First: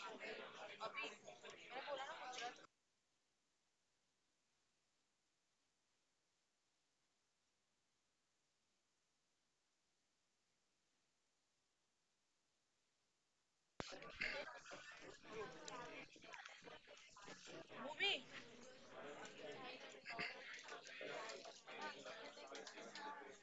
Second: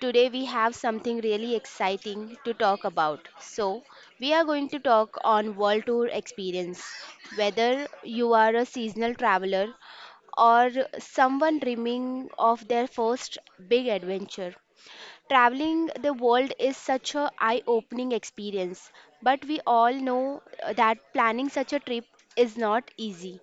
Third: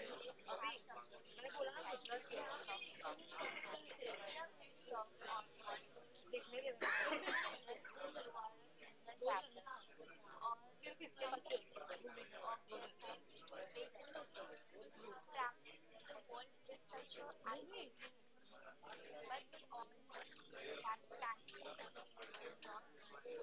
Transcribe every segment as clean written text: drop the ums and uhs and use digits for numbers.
Today we have something really exciting to talk about. So, we are going to talk on world tour experience. Whether you are a seasonal traveler or someone dreaming of their first big adventure, traveling the world is such a eye-opening experience, but we all know that planning such a trip is not easy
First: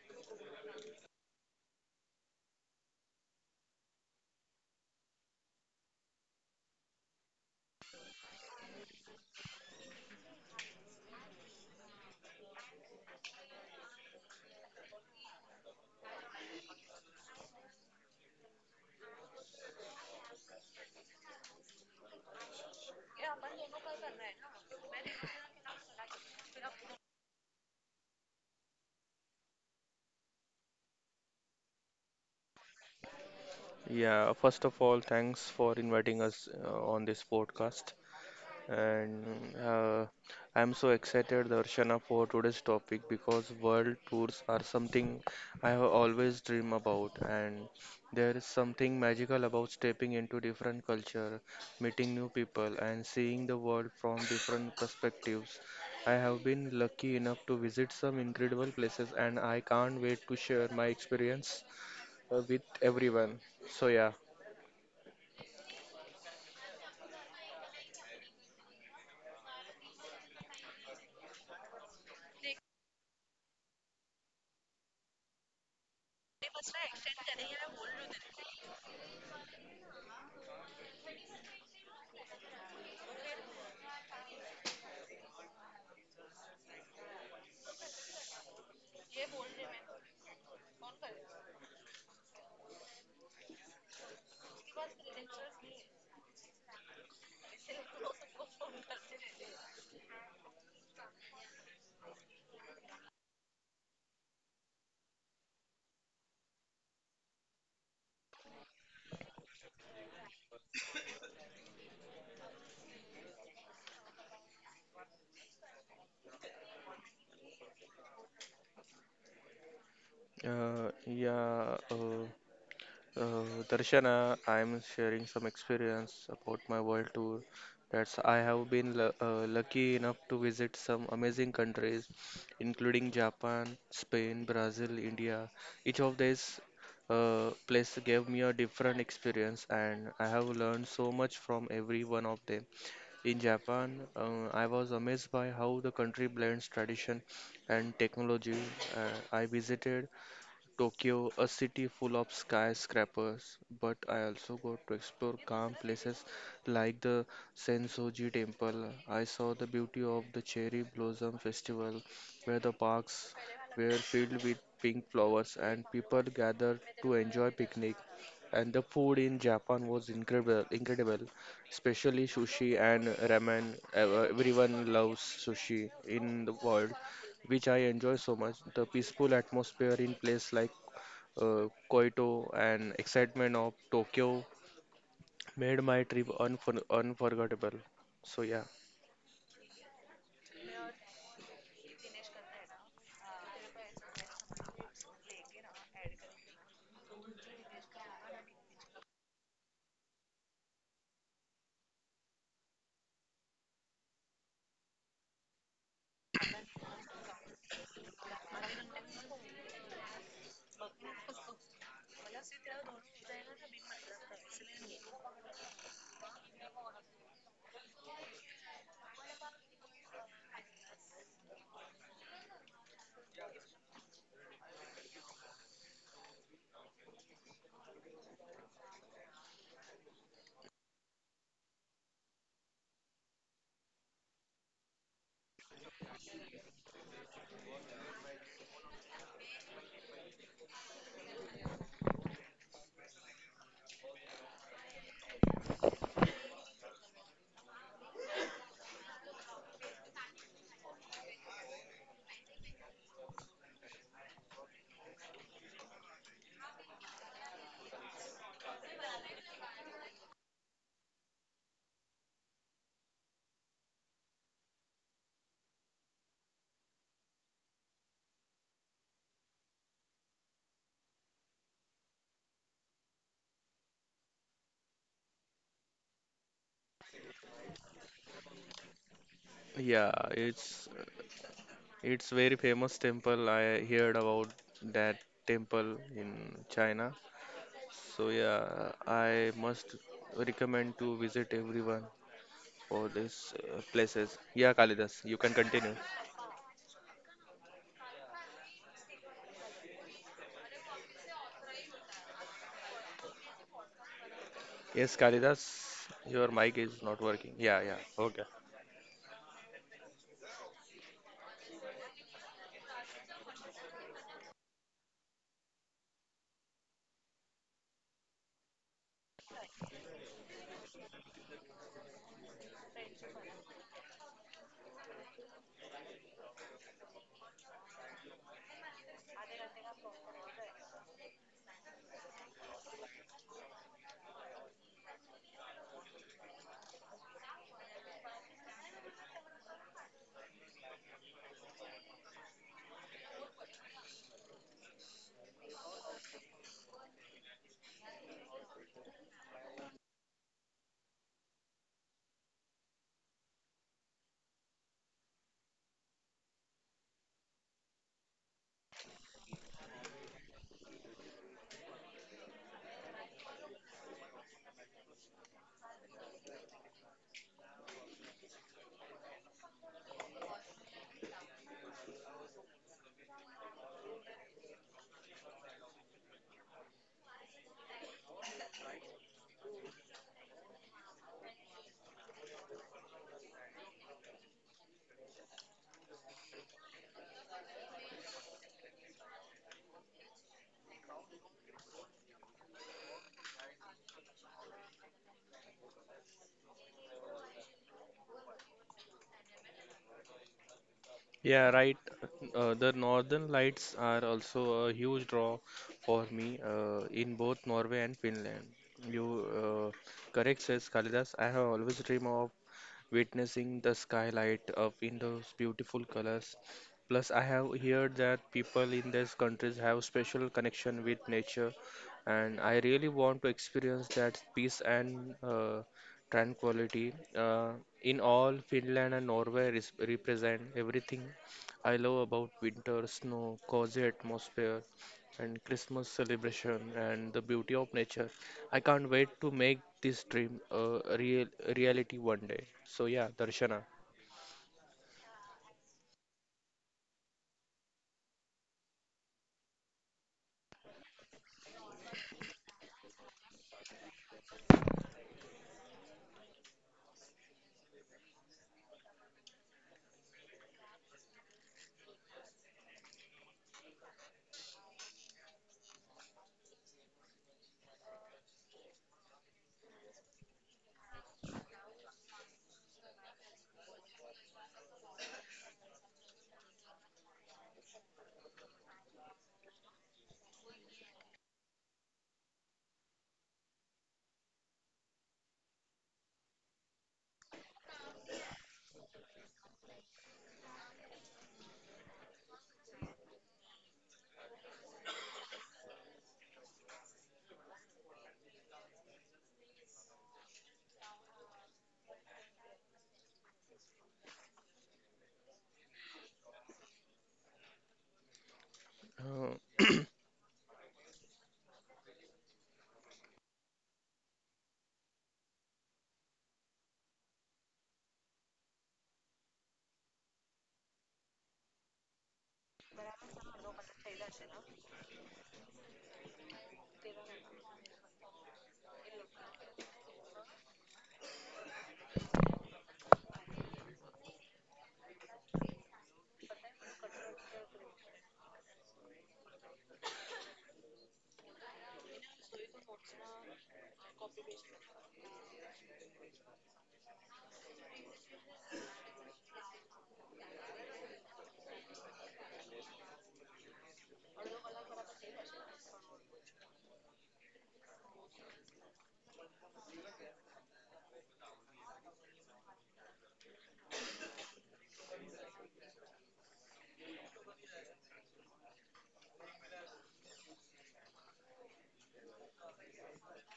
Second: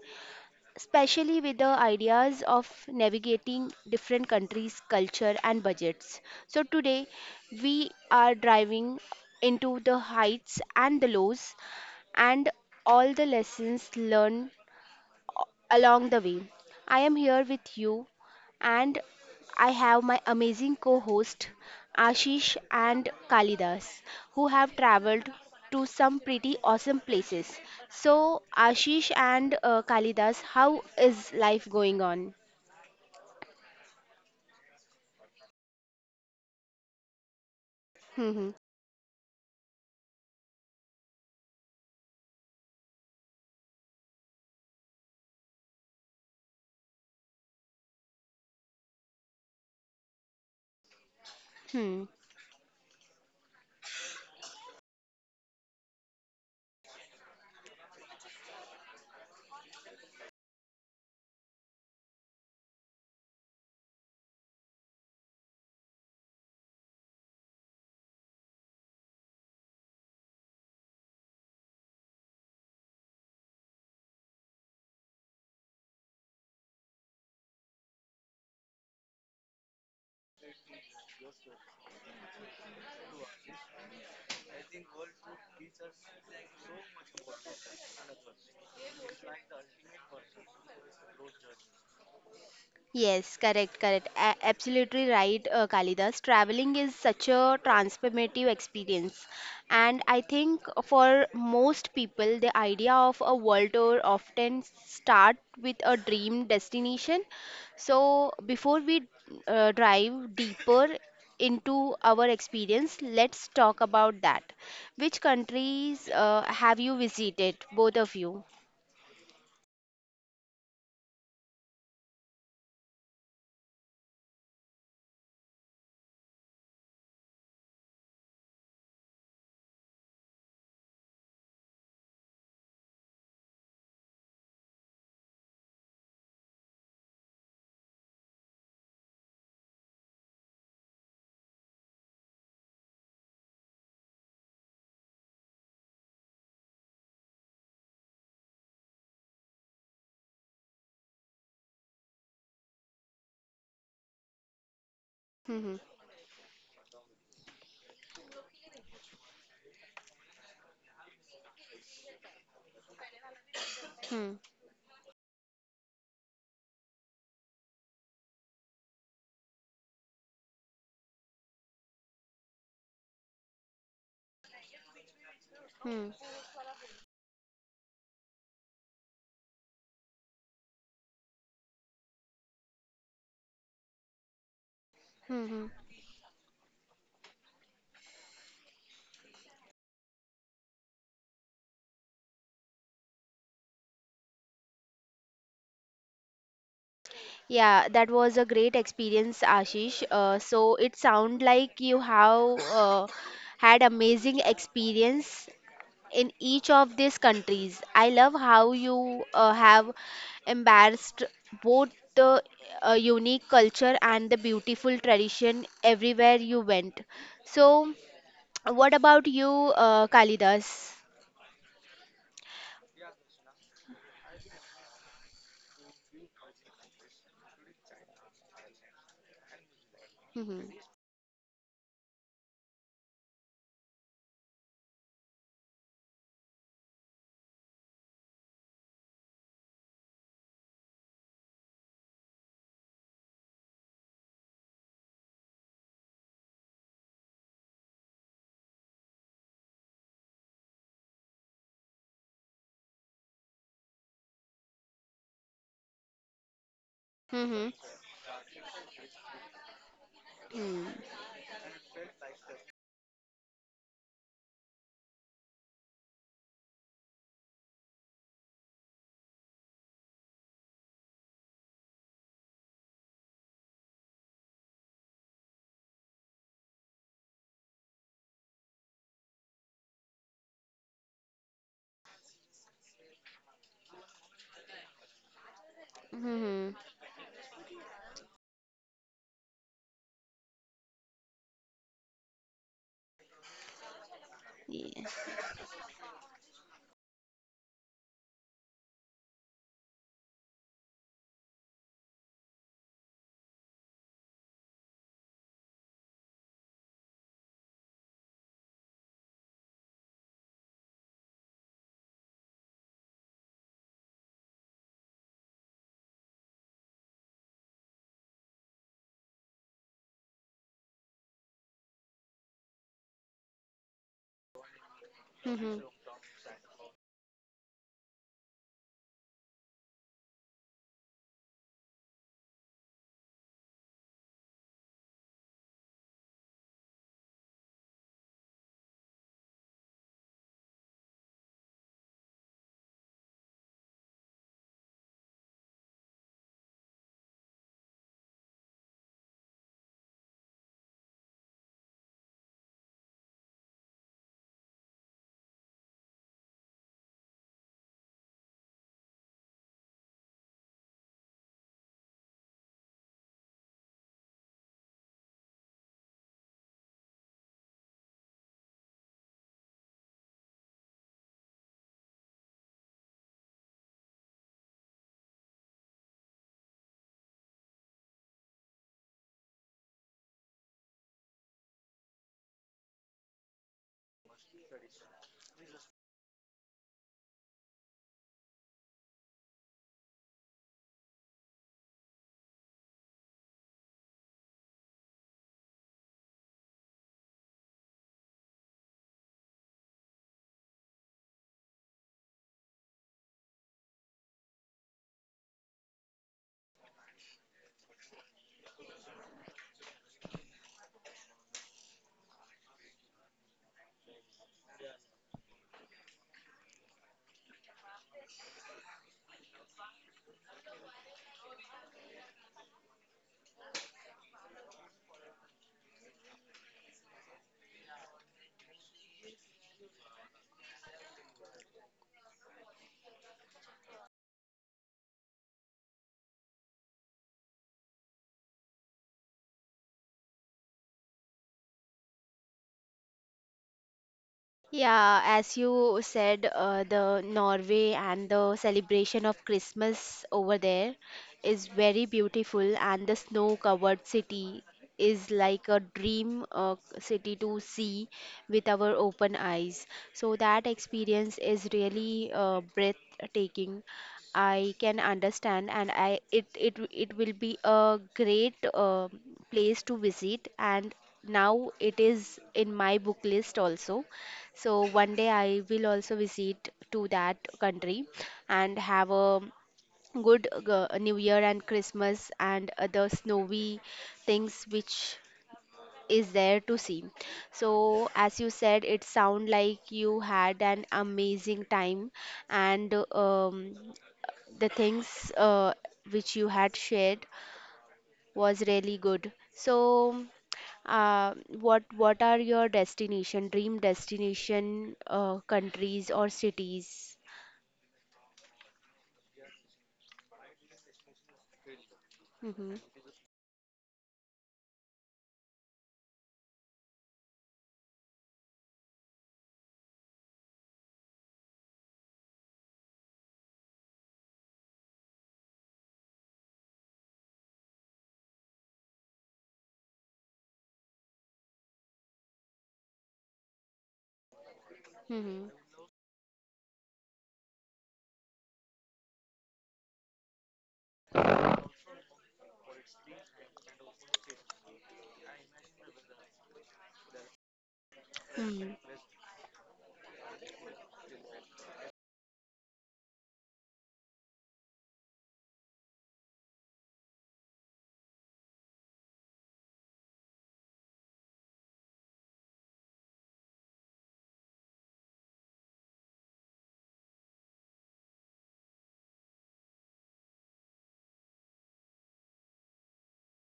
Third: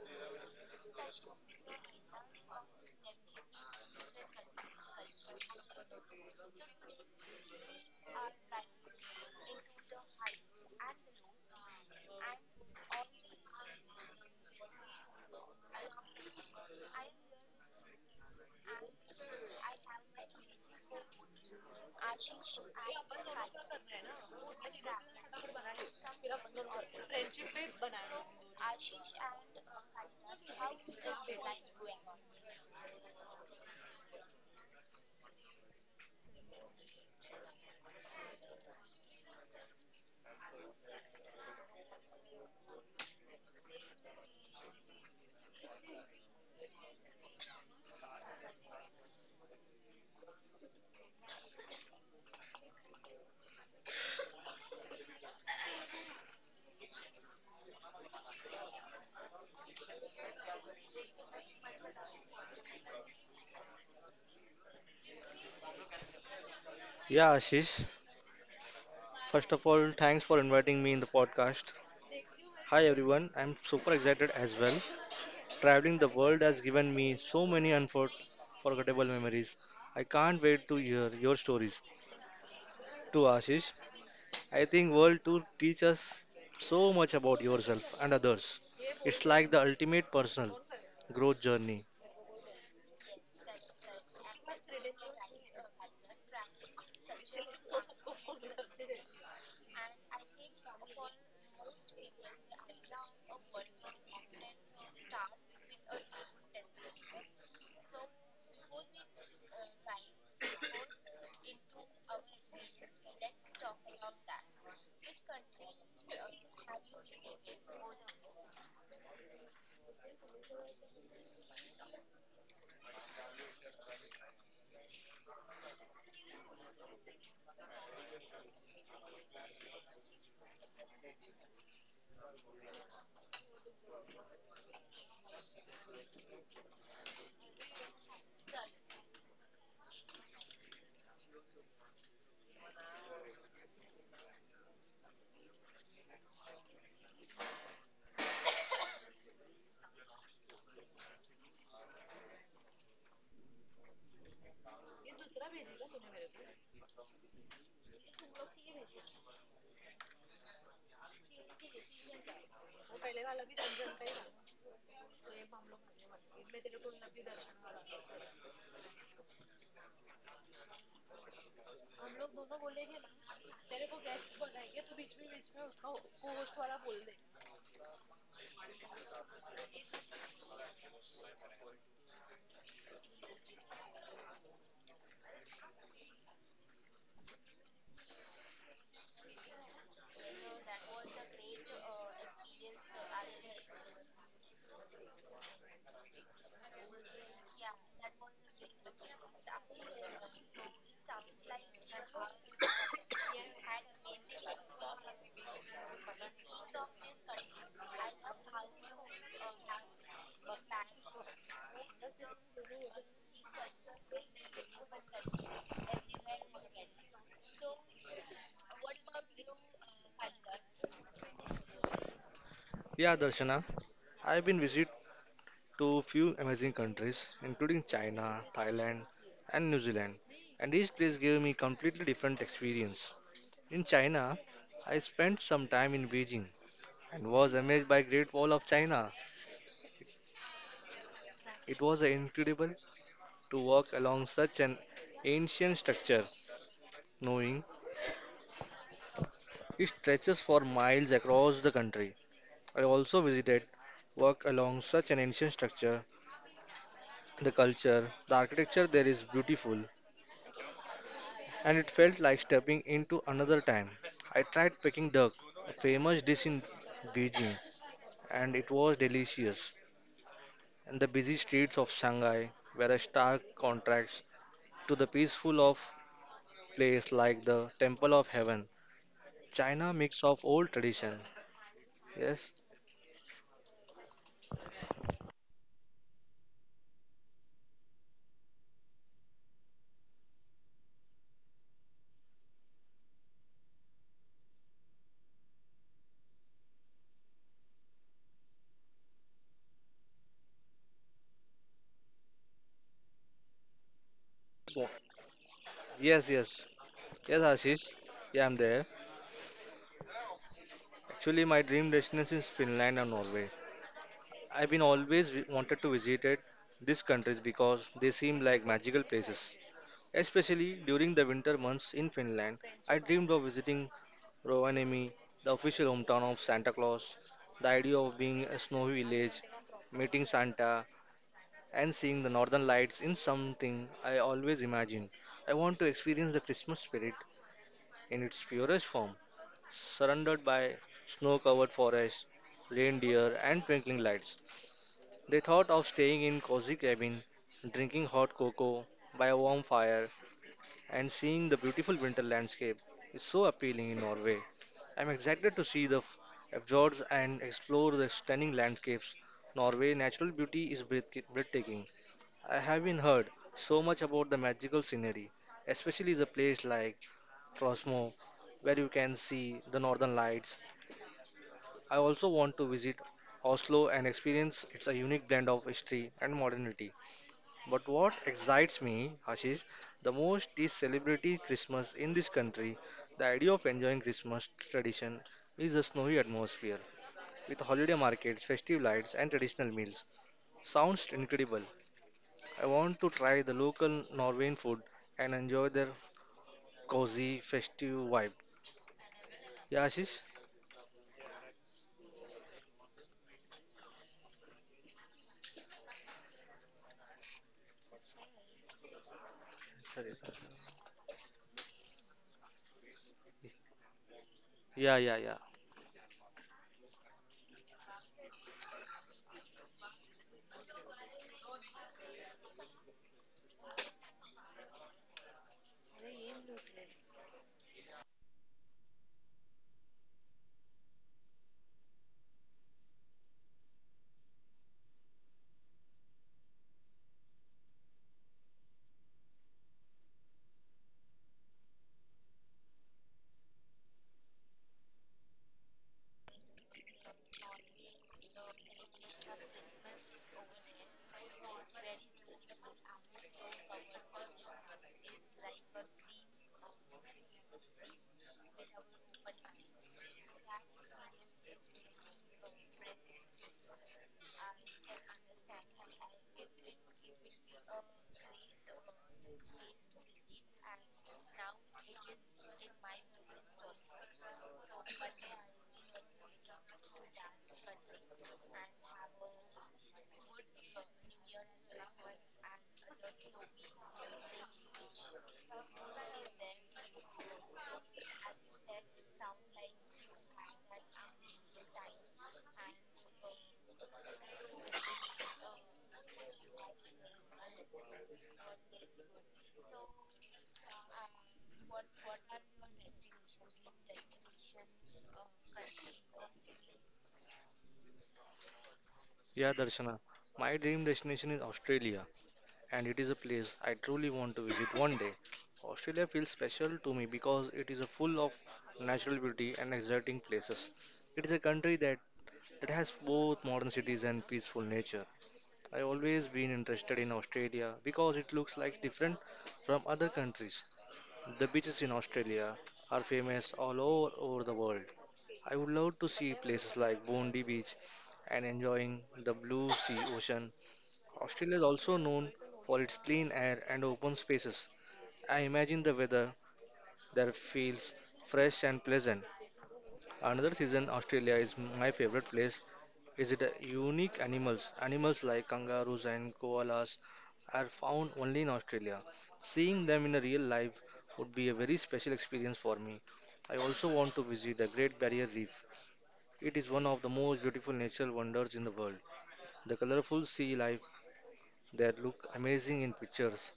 especially with the ideas of navigating different countries, culture, and budgets. So, today we are driving into the heights and the lows and all the lessons learned along the way. I am here with you, and I have my amazing co host Ashish and Kalidas who have traveled to some pretty awesome places. So, Ashish and Kalidas, how is life going on? Yeah, first of all, thanks for inviting us on this podcast. And uh, I'm so excited, Darshana, for today's topic because world tours are something I have always dreamed about. And there is something magical about stepping into different culture, Hmm. meeting new people, and seeing the world from different perspectives. I have been lucky enough to visit some incredible places, and I can't wait to share my experience with everyone. So, yeah. Yeah, Ashish. First of all, thanks for inviting me in the podcast. Hi everyone, I'm super excited as well. Traveling the world has given me so many unforgettable memories. I can't wait to hear your stories. To Ashish, I think world tour teach us so much about yourself and others. It's like the ultimate personal growth journey. Yes, correct, correct. Absolutely right, Kalidas. Traveling is such a transformative experience. And I think for most people, the idea of a world tour often start with a dream destination. So before we dive deeper into our experience, let's talk about that. Which countries have you visited, both of you? Uh, yeah, uh, Darshana, I'm sharing some experience about my world tour. That's I have been lucky enough to visit some amazing countries, including Japan, Spain, Brazil, India. Each of these places gave me a different experience, and I have learned so much from every one of them. In Japan, I was amazed by how the country blends tradition and technology. I visited Tokyo, a city full of skyscrapers, but I also got to explore Hmm, calm hmm, places like the Sensoji Temple. I saw the beauty of the cherry blossom festival, where the parks were hmm, filled with pink flowers and people gathered to enjoy picnic. And the food in Japan was incredible, especially sushi and ramen. Everyone loves sushi hmm, in the world which I enjoy so much. The peaceful atmosphere in place like Kyoto, and excitement of Tokyo hmm, hmm. made my trip unforgettable. So yeah, Yeah, that was a great experience, Ashish. So it sound like you have had amazing experience in each of these countries. I love how you have embraced both the unique culture and the beautiful tradition everywhere you went. So, what about you, Kalidas? Yeah, Darshana, I've been visit to few amazing countries, including China, Thailand, and New Zealand, Mm-hmm. and each place gave me completely different experience. In China, I spent some time in Beijing and was amazed by Great Wall of China. It was incredible to walk along such an ancient structure, knowing it stretches for miles across the country. I also visited walk along such an ancient structure. The Mm-hmm. culture, the architecture there is beautiful, and it felt like stepping into another time. I tried Peking duck, a famous dish in Beijing, and it was delicious. And the busy streets of Shanghai were a stark contrast to the peaceful of place like the Temple of Heaven. China yeah, mix of old it's tradition. it's very Yes. famous temple. I heard about that temple in Mm-hmm. China. So yeah, I must recommend to visit everyone for these places. Yeah, Yeah. Kalidas, you can continue. So- Yes, Kalidas, Yes, your yes. mic is not Yes, working. Yeah, yeah, Ashish. okay. Yeah, I'm there. Actually, my dream destination is Finland and Norway. I've been always wi- wanted to visit it, these countries because they seem like magical places. Especially during the winter months in Finland, I dreamed of visiting Rovaniemi, the official hometown of Santa Claus. The idea of being a snowy village, meeting Santa, and seeing the northern lights in something I always imagined. I want to experience the Christmas spirit in its purest form, surrounded by snow covered forests, reindeer, and twinkling lights. They thought of staying in cozy cabin, drinking hot cocoa by a warm fire, and seeing the beautiful winter landscape is so appealing in Norway. I'm excited to see the fjords and explore the stunning landscapes. Norway natural beauty is breathtaking. I have been heard so much about the magical scenery, especially the place like Frosmo, where you can see the northern lights. I also want to visit Oslo and experience its a unique blend of history and modernity. But what excites me, Ashish, the most is celebrity Christmas in this country. The idea of enjoying Christmas tradition is a snowy atmosphere with holiday markets, festive lights, and traditional meals. Sounds incredible. I want to try the local Norwegian food and enjoy their cozy, festive vibe. Yeah, Ashish? Yeah, right. The northern lights are also a huge draw for me in both Norway and Finland. You correct, says Kalidas. I have always dreamed of witnessing the skylight of Yeah, yeah, India's yeah. beautiful colors. Plus, I have heard that people in these countries have special connection with nature, and I really want to experience that peace and tranquility. In all, Finland and Norway represent everything I love about winter, snow, cozy atmosphere, and Christmas celebration, and the beauty of nature. I can't wait to make this dream a real reality one day. So yeah, Darshana. Yeah, as you said, the Norway and the celebration of Christmas over there is very beautiful, and the snow-covered city is like a dream city to see with our open eyes. So that experience is really breathtaking. I can understand, and I it it it will be a great place to visit, and now it is in my book list also so one day I will also visit to that country and have a good New Year and Christmas and other snowy things which is there to see. So as you said, it sound like you had an amazing time and the things which you had shared was really good. So, uh, what are your destination, dream destination, countries or cities? Uh, Yeah, Darshana. My dream destination is Australia, Mm-hmm. and it is a place I truly want to visit one day. Australia feels special to me because it is a full of natural beauty and exciting places. It is a country that has both modern cities and peaceful nature. I always been interested in Australia because it looks like different from other countries. The beaches in Australia are famous all over the world. Mm-hmm. I would love to see places like Bondi Beach and enjoying the blue sea ocean. Australia is also known for its clean air and open spaces. I imagine the weather there feels fresh and Mm-hmm. pleasant. Another season Australia is my favorite place is it a unique animals. Animals like kangaroos and koalas are found only in Australia. Seeing them in a real life would be a very special experience for me. I also want to visit the Great Barrier Reef. It is one of the most beautiful natural wonders in the world. The colorful sea life they look amazing in pictures,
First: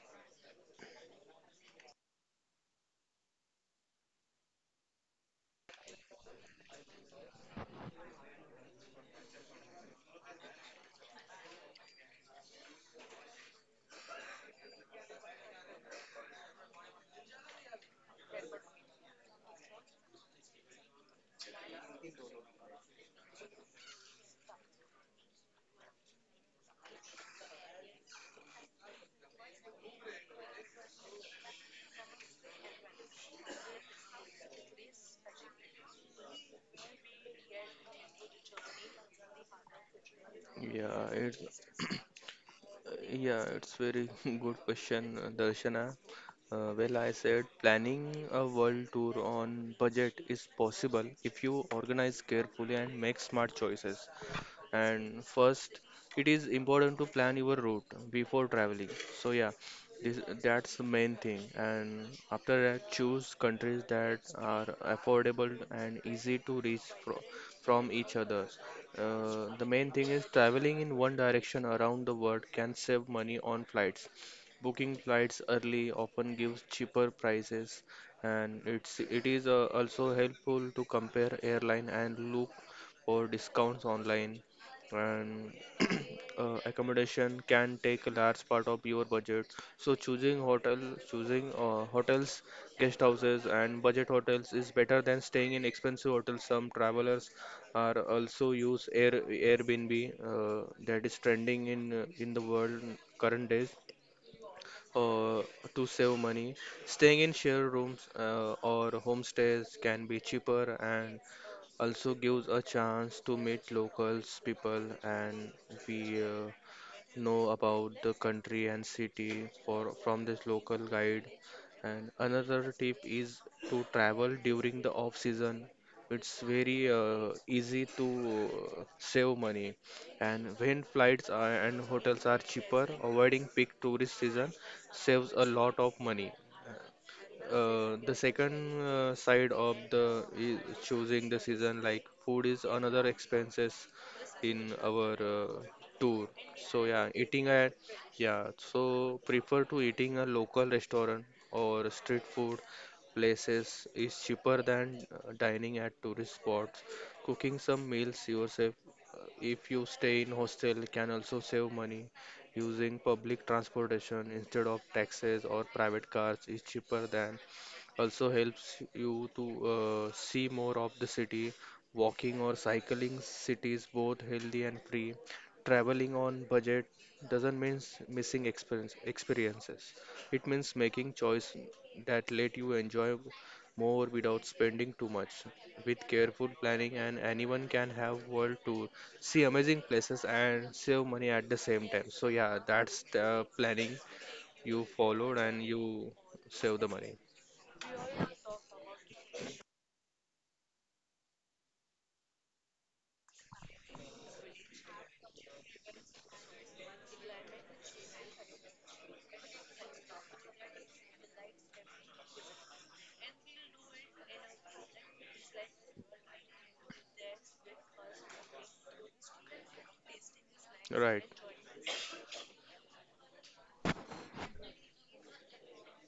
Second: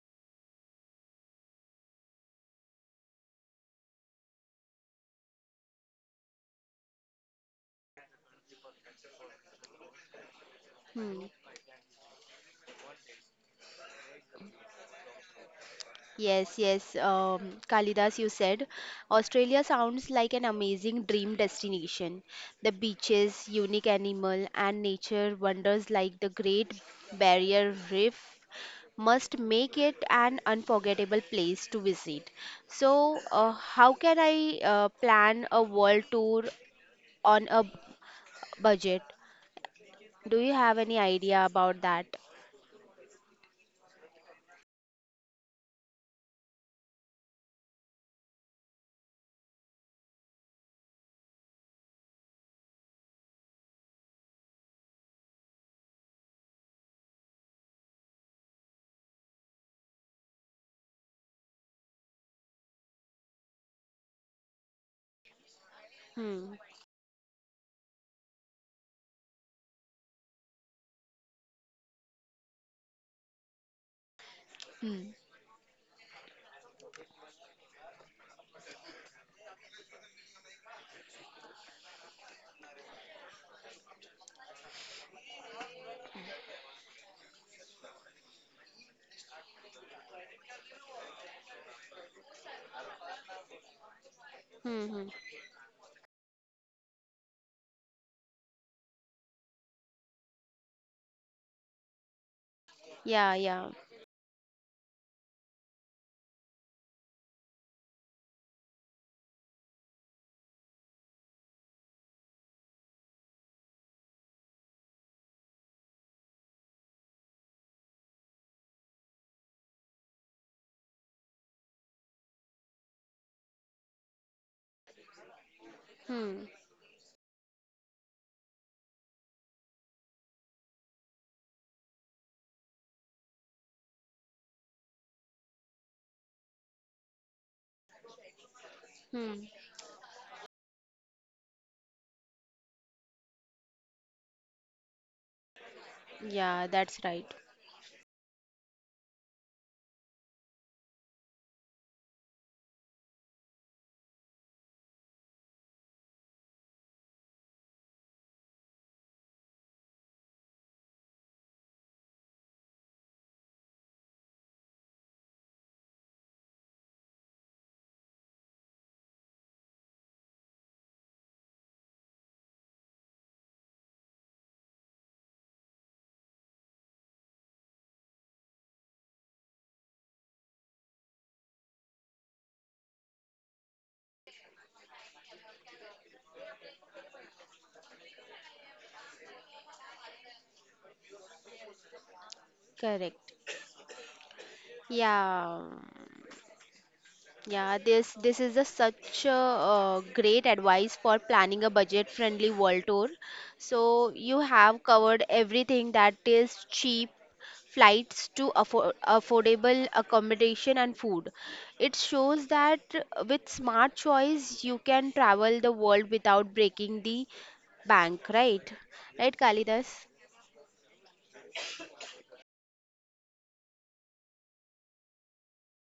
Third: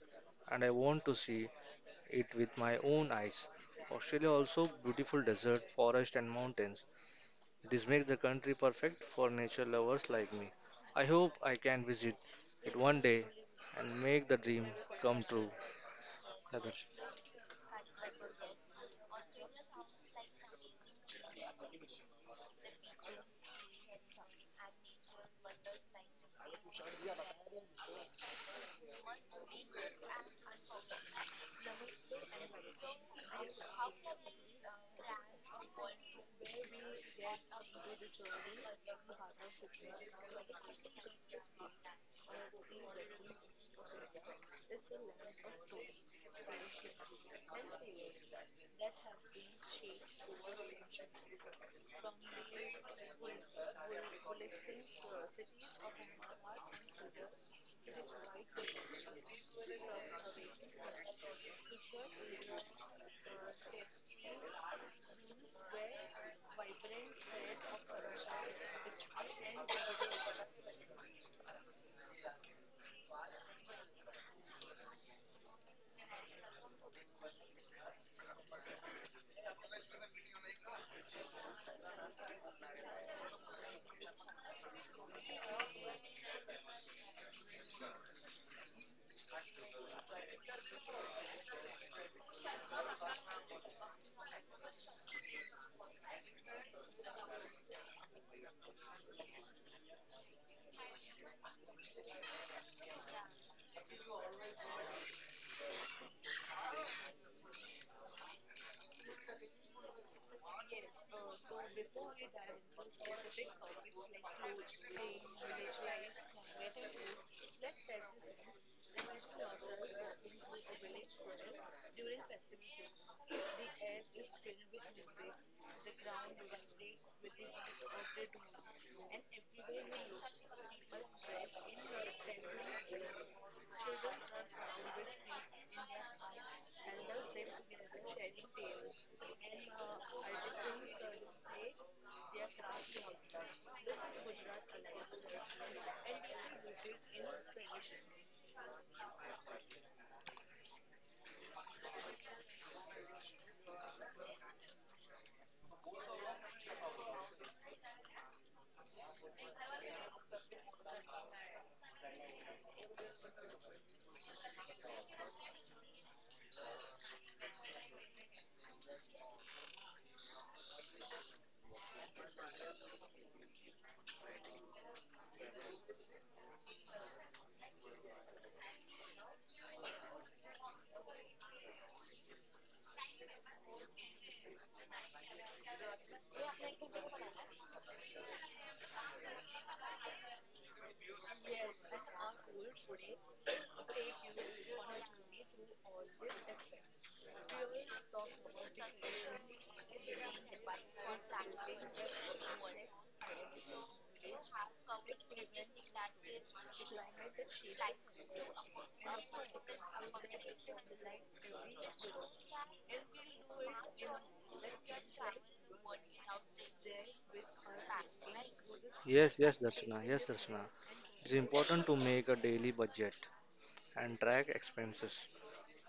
and I want to see it with my own eyes. Australia also beautiful desert, forest and mountains. This makes the country perfect for nature lovers like me. I Hmm. hope I can visit it one day and make the dream come true. Yes, Yeah, Darsh- yes, Kalidas, you said Australia sounds like an amazing dream destination. The beaches, unique animal, and nature wonders like the Great Barrier Reef must make it an unforgettable place to visit. So, how can I plan a world tour on a budget? Do you have any yeah, it's idea about that? yeah, it's very good question, Darshana. Well, I said planning a world tour on budget is possible if you organize carefully and make smart choices. And first it is important to plan your route before traveling, so yeah, that's the main thing. And after that, choose countries that are affordable and easy to Hmm. reach from each other. Uh, the main thing is traveling in one direction around the world can save money on flights. Booking Hmm. flights early often gives cheaper prices, and it is also helpful to compare airline and look for discounts online. And accommodation can take a large part of your budget. So choosing hotels, guest houses, and budget hotels is Hmm. better Hmm. than staying in expensive hotels. Some travelers are also use Airbnb, that is trending in the world Yeah, current days, yeah. uh, to save money. Staying in shared rooms or homestays can be cheaper and also gives a chance to meet locals people and we know about the country and city for from this local guide. And another tip is to travel during the off season. It's Hmm. very easy to save money, and when flights are, and hotels are cheaper, avoiding peak tourist season saves a lot of money. The second Hmm. side of the is choosing the season, like food is another expenses in our tour. Yeah, So yeah, that's eating right. at yeah, so prefer to eating a local restaurant or street food places is cheaper than dining at tourist spots. Cooking some meals yourself, if you stay in hostel, can also save money. Using public transportation instead of taxis or private cars is cheaper than also helps you to see more of the city. Walking or cycling cities both healthy and free. Traveling on budget doesn't mean missing experiences. It means making choice that let you enjoy more without spending too much. With careful planning, and anyone can have world tour, see amazing places and save money at the same time. So yeah, that's the Correct. planning you followed and Yeah. you save the money. Yeah, this is a such a, great advice for planning a budget-friendly world tour. So you have covered everything that is cheap flights to affordable accommodation and food. It shows that with smart choice you can travel the world without breaking the bank, right? Right, Kalidas? Yes, Darshana. Right. It's important to make a daily budget and track expenses.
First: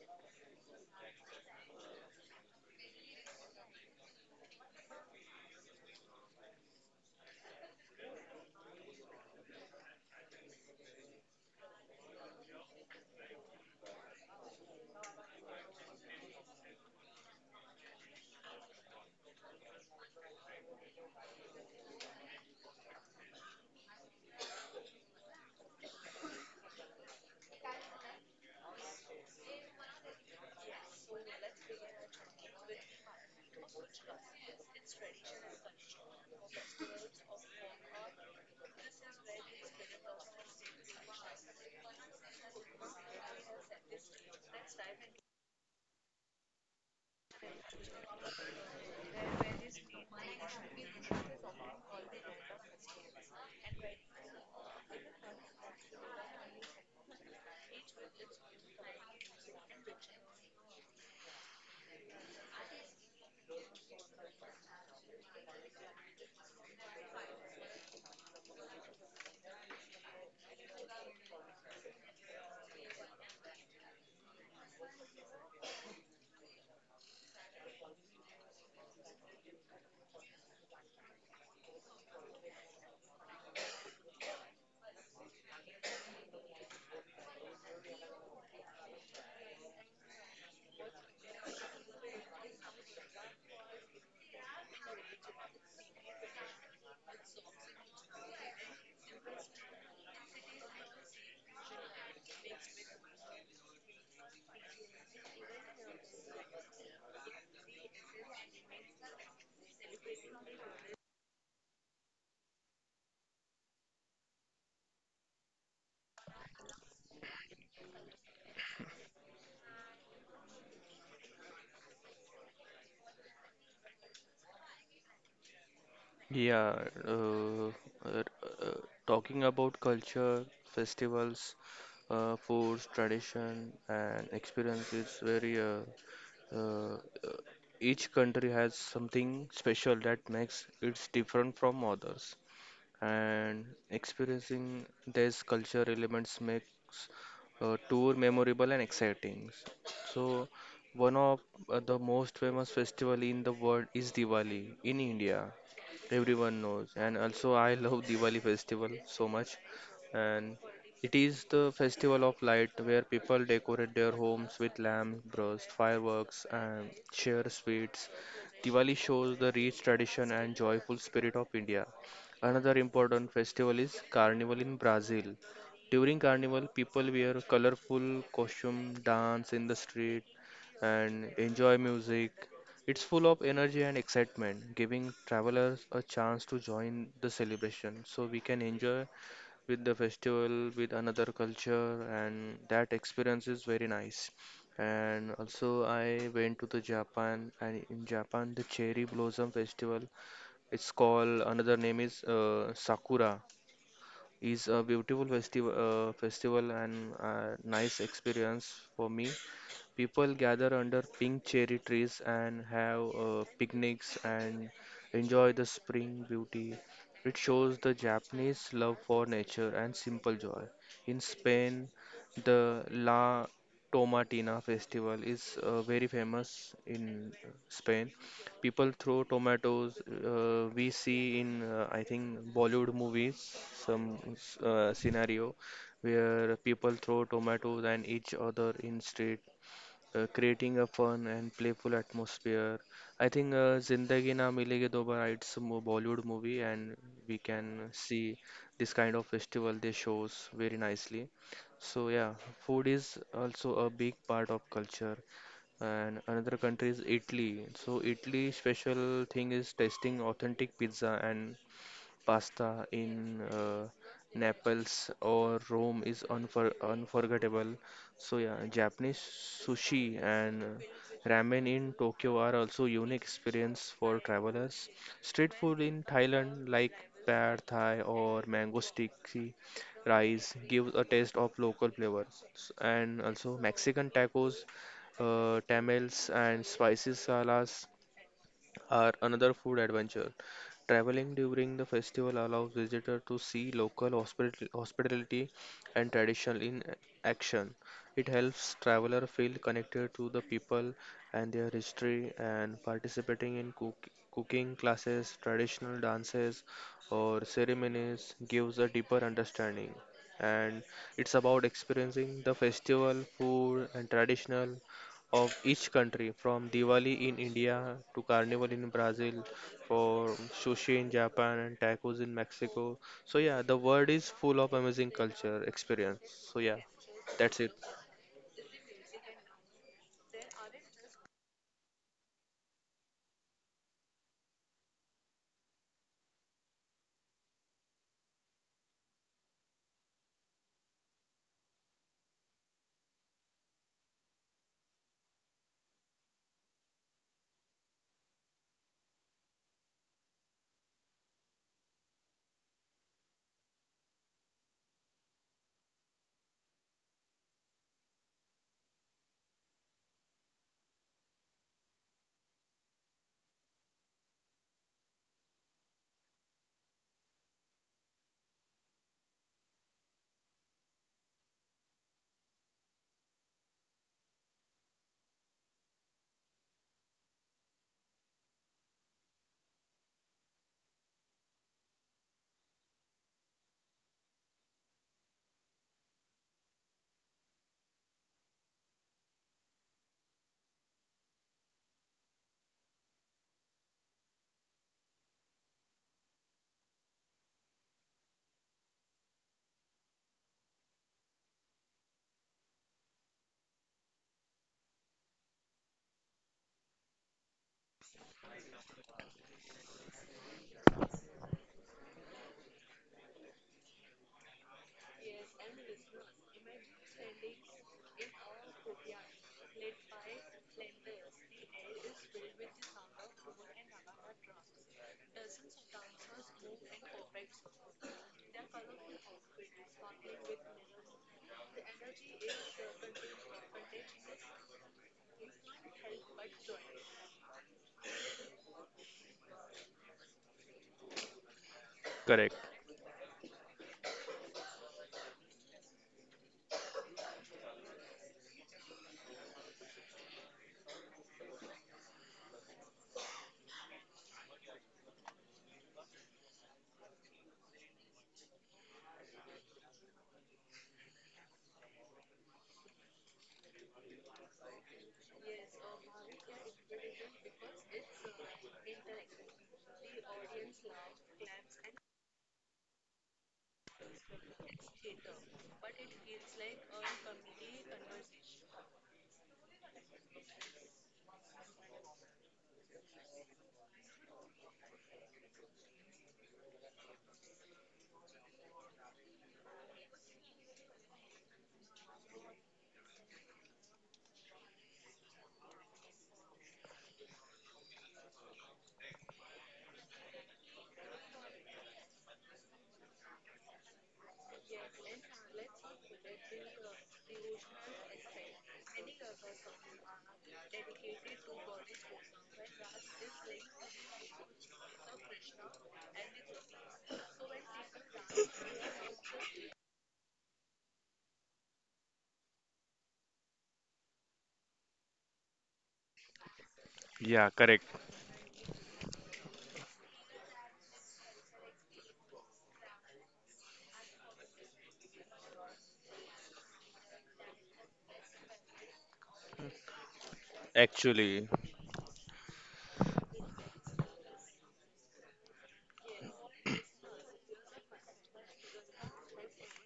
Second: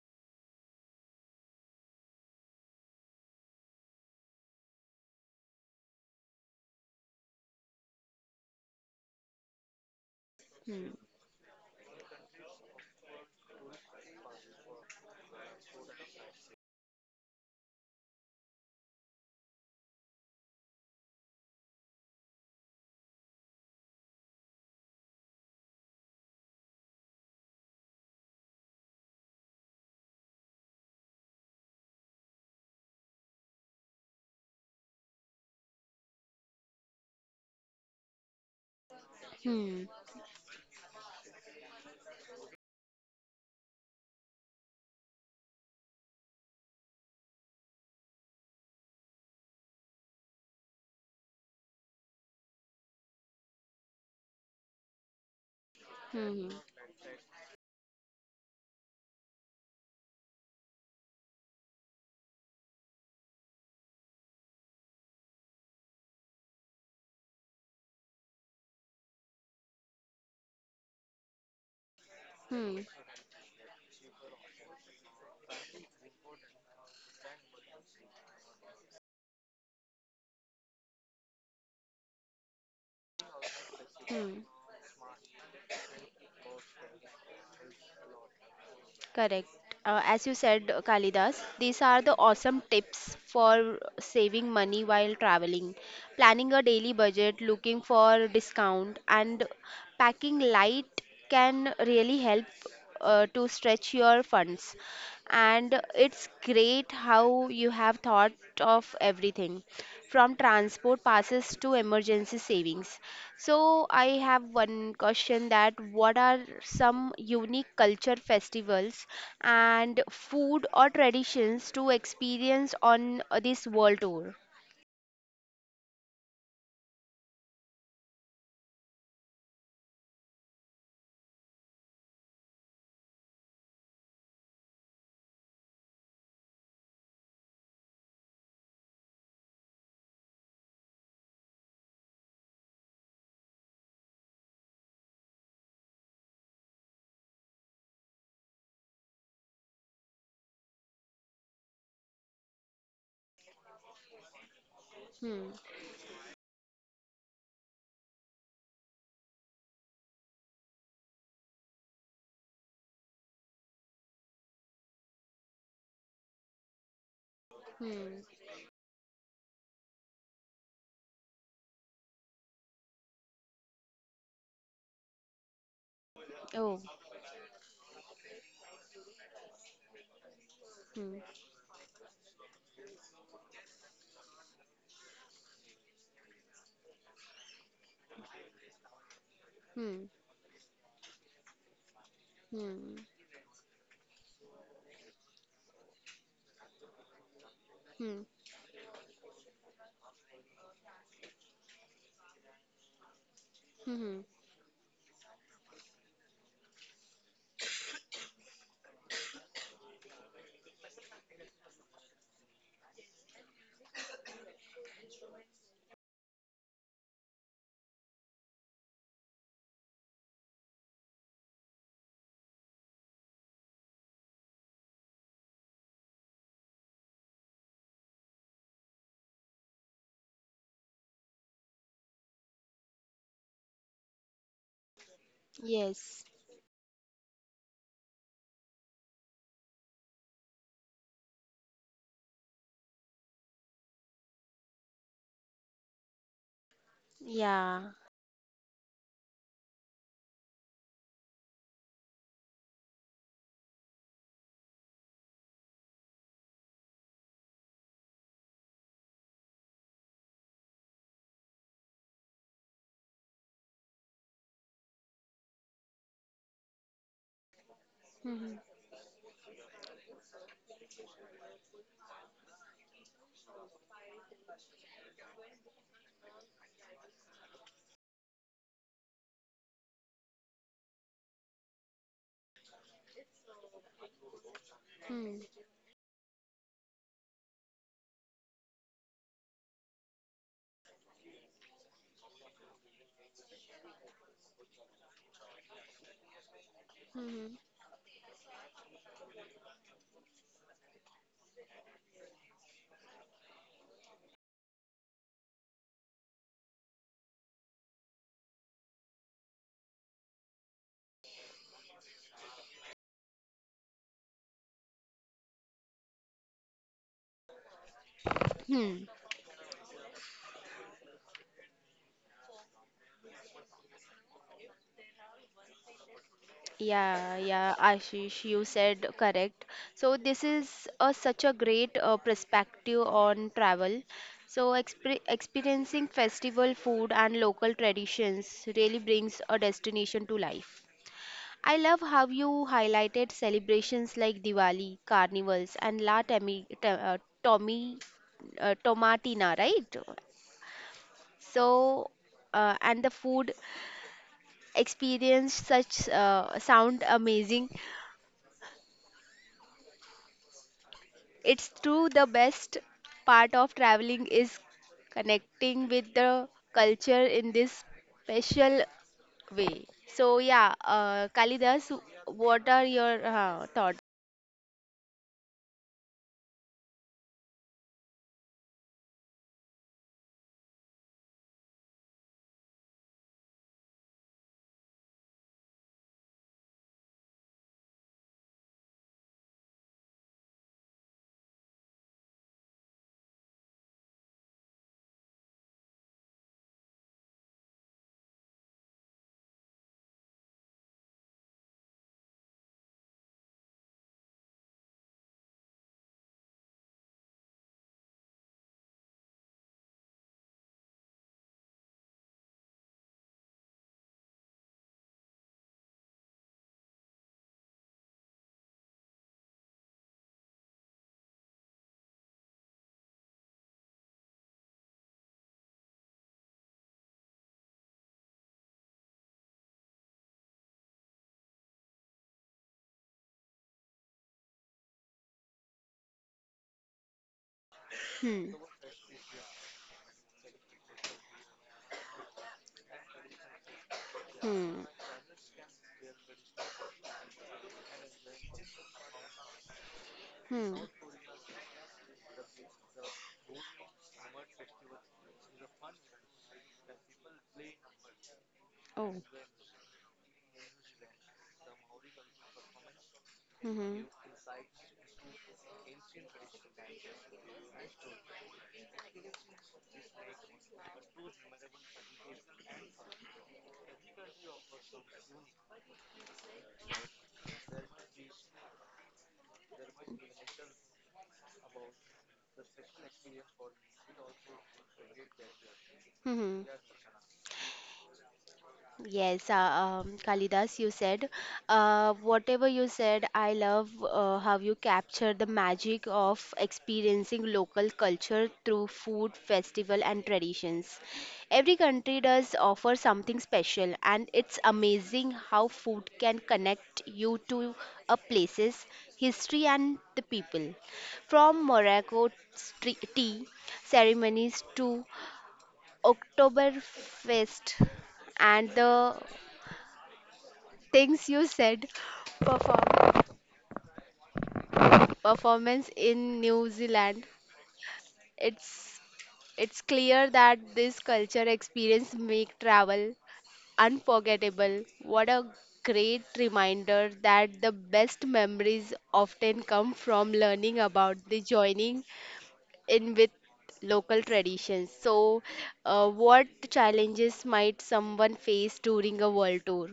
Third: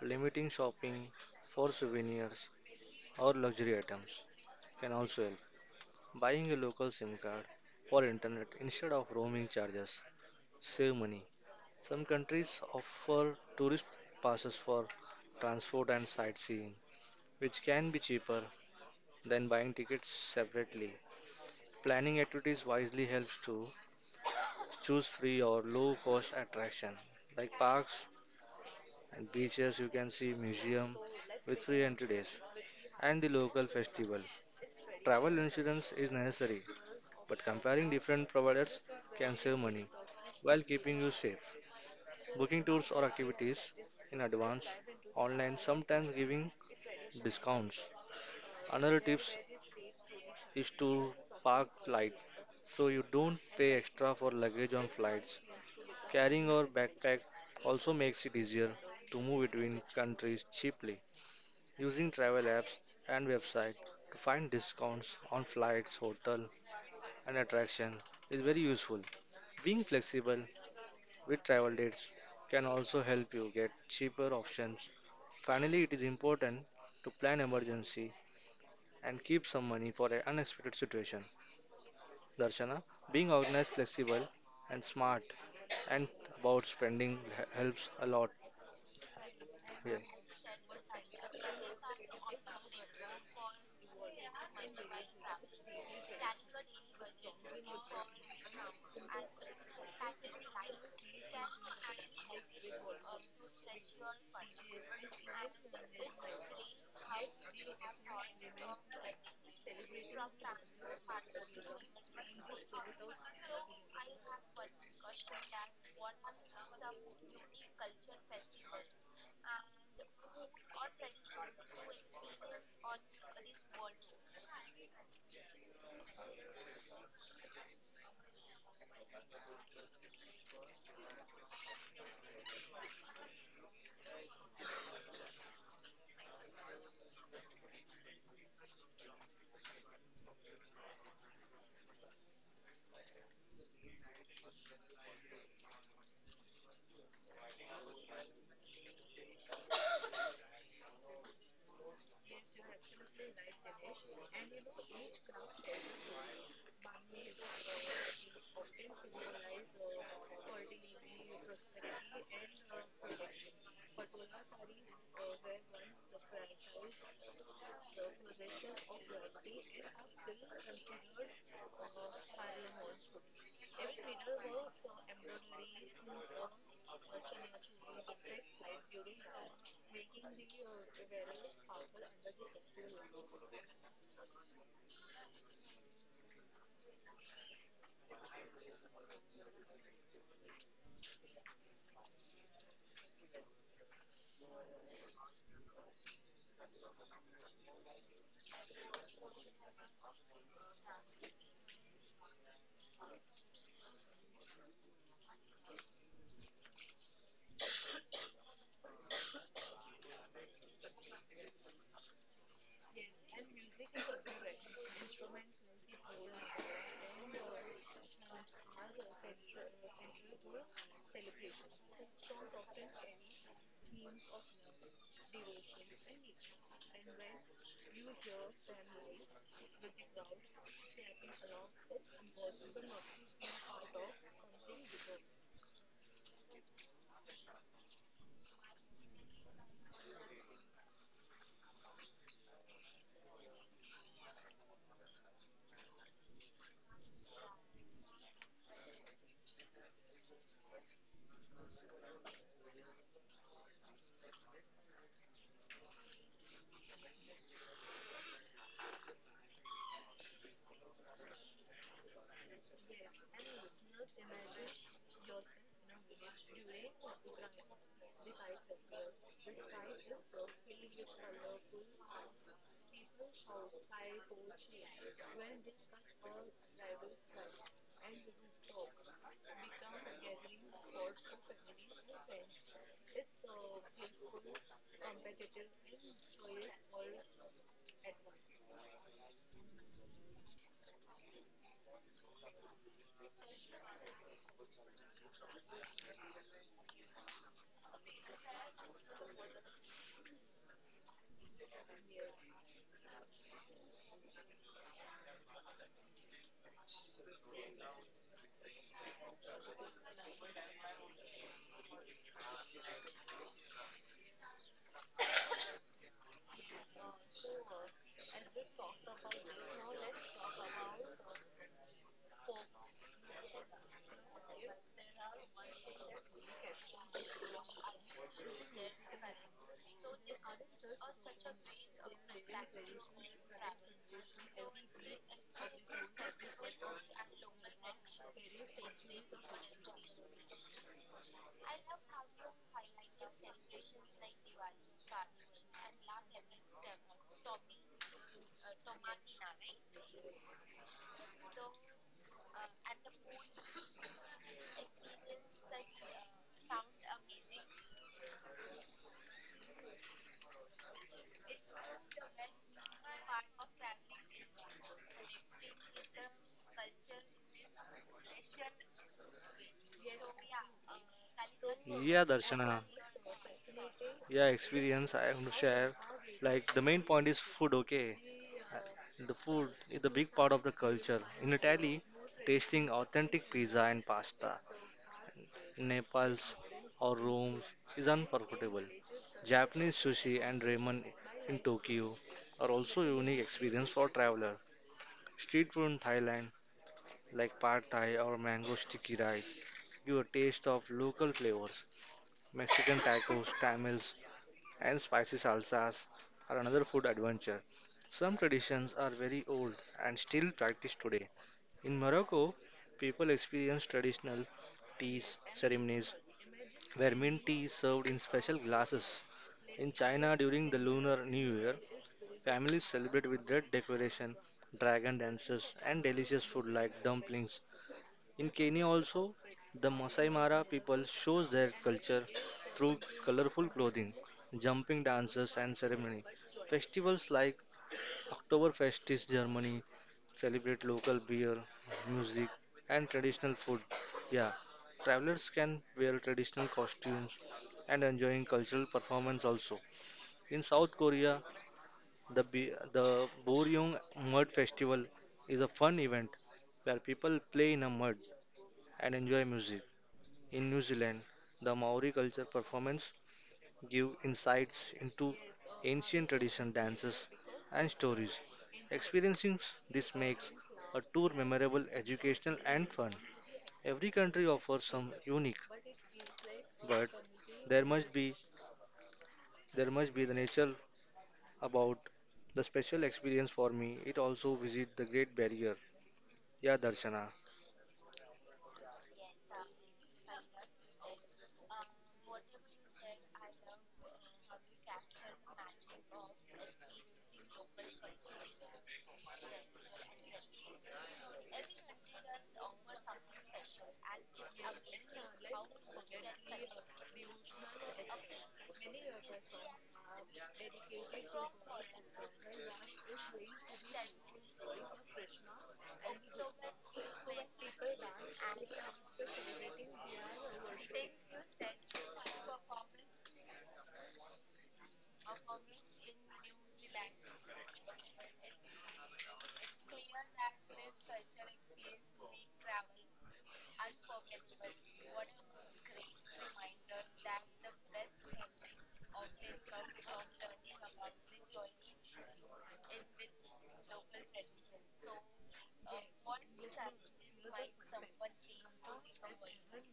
Limiting shopping for souvenirs or luxury items can also help. Buying a local SIM card for internet instead of roaming charges Hmm. save money. Some countries offer tourist passes for transport and sightseeing, which can be cheaper than buying tickets separately. Planning activities wisely helps to choose free or low cost attraction like parks and beaches you can see museum with free entry days and the local festival. Travel insurance is necessary but comparing different providers can save Hmm. money while keeping you safe. Booking tours or activities in advance online, sometimes giving discounts. Another tips is to park light so you don't pay extra for luggage on flights. Carrying Hmm. your backpack also makes it easier to move between countries cheaply. Using travel apps and website to find discounts on flights, hotel and attraction is very useful. Being flexible with travel dates can Hmm. also help you get cheaper options. Finally, it is important to plan emergency and keep some money for an unexpected situation. Darshana, being organized, flexible, Hmm. and smart and about spending helps a lot. Correct. Yes. As you said, Kalidas, these are the awesome tips for saving money while traveling. Planning a daily budget, looking for discount, and packing light can really help to stretch your funds and it's great how you have thought of everything from transport passes to emergency savings so I have one question that what are some unique culture festivals and food or traditions to experience on this world tour. Yeah. Uh, uh, uh, talking about culture, festivals, foods, tradition, and experiences, very uh, uh, each country has something special that makes it different from others. And experiencing these culture elements makes a tour memorable and exciting. So, one of the most famous festival in the world is Diwali in Hmm. India. Everyone knows, and also I love Diwali festival so much, and it is the festival of light where people decorate their homes with lamps, burst, fireworks, and share Hmm. sweets. Diwali shows the rich tradition and joyful spirit of India. Another important festival is Carnival in Brazil. During Oh. Carnival, people wear colorful costume, dance in the street, Hmm. and enjoy music. It's full of energy and excitement, giving travelers a chance to join the celebration, so we can enjoy with Hmm. the festival with another culture, and Hmm. Hmm. that experience is very nice. And also I went to the Japan, and in Hmm. Japan the cherry blossom festival, it's called another name is Sakura, Hmm, hmm. is a beautiful festival and nice experience for me. People gather under pink cherry trees and have picnics and enjoy the spring beauty. It shows the Japanese love for nature and simple joy. In Spain, the La Tomatina festival is very famous in Spain. People throw tomatoes. We see in I think Bollywood movies some scenario Yes. where people throw tomatoes and each other in street, creating a fun and playful atmosphere. I think Zindagi Na Milegi Dobara, it's a Bollywood movie, and we Yeah. can see this kind of festival they shows very nicely. So yeah, food is also a big part of culture. And another country is Italy. So Italy special thing is tasting authentic pizza and pasta in Naples or Rome is unforgettable. So Hmm. yeah, Japanese sushi and ramen in Tokyo are also unique experience for travelers. Street food in Thailand like pad thai or mango sticky rice gives a taste of local flavor. And also Mexican tacos, Hmm. Tamales and spicy salas are another food adventure. Traveling during the festival allows visitors to see local hospitality and tradition in Hmm. action. It helps traveler feel connected to the people and their history, and participating in cooking classes, traditional dances or ceremonies gives a deeper understanding. And it's about experiencing the festival, food and traditional of each country, from Diwali in India to Hmm. Carnival Hmm. in Brazil, for sushi in Japan and tacos in Mexico. So yeah, the world is full of amazing culture experience. So yeah, Yeah, that's yeah, it. Ashish, you said correct. So this is a, such a great perspective on travel. So experiencing festival food and local traditions really brings a destination to life. I love how you highlighted celebrations like Diwali, carnivals, and La Temi, Te- Tommy, Tomatina, right? So, and the food experience such sound amazing. It's true, the best part of traveling is connecting with the culture in this special way. So, yeah, Kalidas, Yeah, what Darshana. are your thoughts? Yeah, experience I want to share. Like the main point is food, okay? Uh, The food is the big part of the culture. In Italy, tasting authentic pizza and pasta, Nepal's or Rome's is unforgettable. Japanese sushi and ramen in Tokyo are also unique experience for traveler. Street food in Thailand like pad thai or mango sticky rice. Give a taste of local flavors. Mexican tacos, tamales, and spicy salsas are another food adventure. Some traditions are very old and still practiced today. In Morocco, people experience traditional teas ceremonies where mint tea is served in special glasses. In China, during the Lunar New Year, families celebrate with red decoration, dragon dances, and delicious food like dumplings. In Kenya also, the Masai Mara people shows their culture through colorful clothing, jumping dances and ceremony. Festivals like Hmm, Oktoberfest in Germany celebrate local beer, music Correct. and traditional food. Yeah, hmm, travelers can wear traditional costumes and enjoying cultural performance also. In hmm. South Korea, the Boryong Mud Festival is a fun event where people play in a mud Oh, and enjoy music. In New Zealand, the Maori culture performance hmm, hmm. give insights into ancient tradition dances and stories. Experiencing this makes a tour memorable, educational and fun. Every country offers some unique, but there must be there must be the nature about the special experience for me. It also visit the Great Barrier. Hmm, hmm. Yeah, Darshana. Yes, Kalidas, you said, whatever you said, I love how you capture the magic of experiencing local culture through food, festival, and traditions. Every country does offer something special, and it's amazing how food can connect you to a place's history and the people. From Morocco tea ceremonies to Oktoberfest and the things you said perform performance in New Zealand. Yeah, correct. It's it's clear that this culture experience make travel unforgettable. What a great reminder that the best memories often come from learning about the Actually, joining in with local traditions. So, what challenges might someone face during a world tour?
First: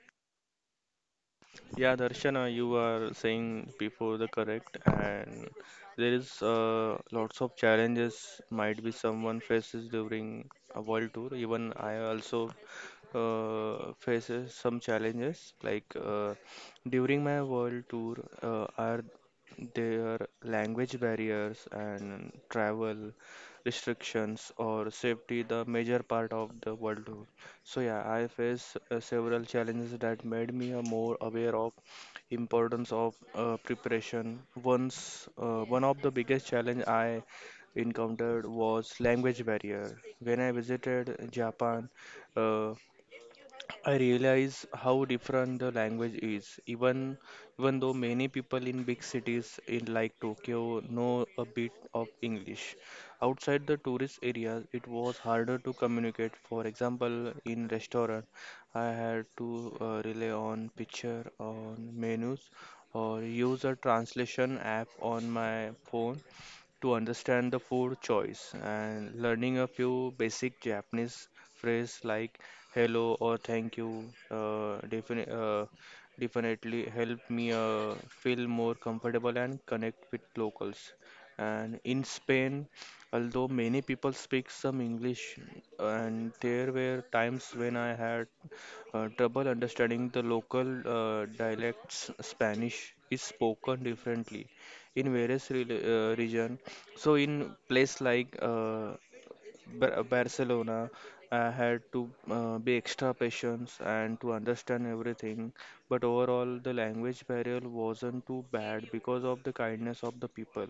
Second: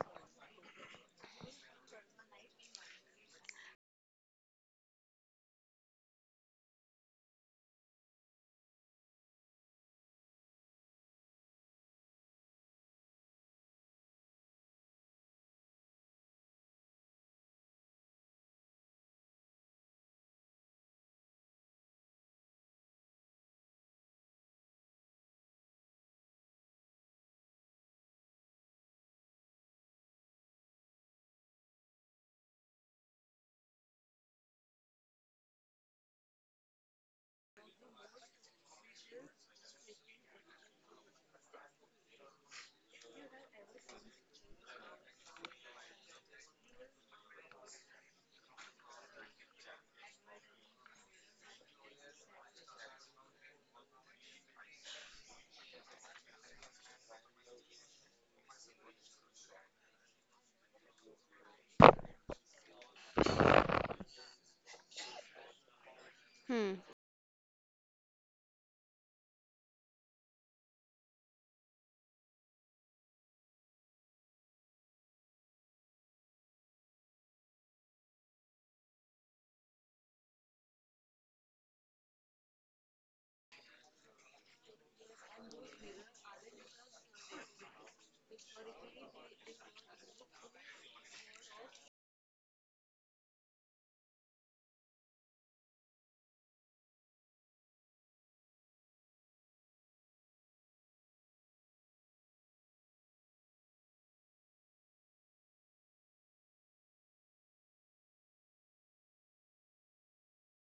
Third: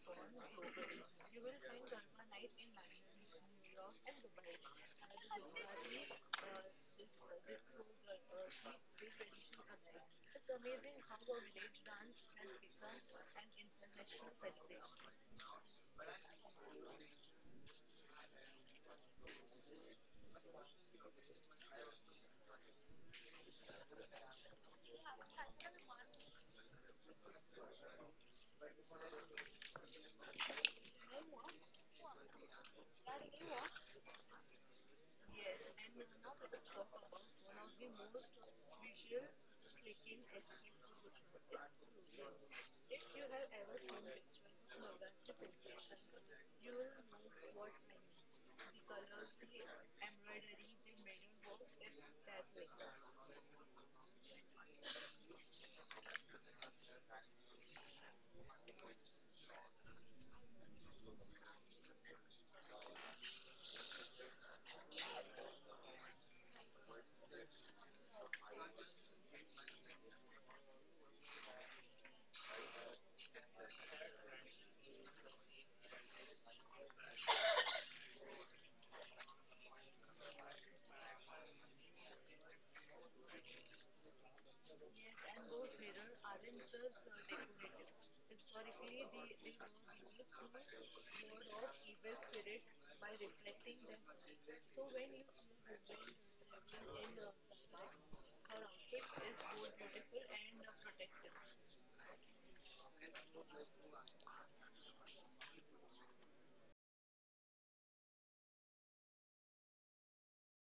yeah, Darshana, you were saying before the correct, and there is lots of challenges might be someone faces during a world tour. Even I also faces some challenges. Like during my world tour, are there language barriers and travel restrictions or safety the major part of the world tour? So yeah, I faced several challenges that made me more aware of importance of preparation. Once one of the biggest challenge I encountered was language barrier. When I visited Japan, uh, I realize how different the language is, even though many people in big cities in like Tokyo know a bit of English. Outside the tourist areas, it was harder to communicate. For example, in restaurant, I had to rely on picture on menus or use a translation app on my phone Hmm. to understand the food choice, and learning a few basic Japanese phrases like hello or thank you uh, defini uh, definitely help me feel more comfortable and connect with locals. And in Spain, although many people speak some English, and there were times when I had trouble understanding the local dialects. Spanish is spoken differently in various region, so in place like Barcelona, I had to be extra patient and to understand everything. But overall, the language barrier wasn't too bad because of the kindness of the people,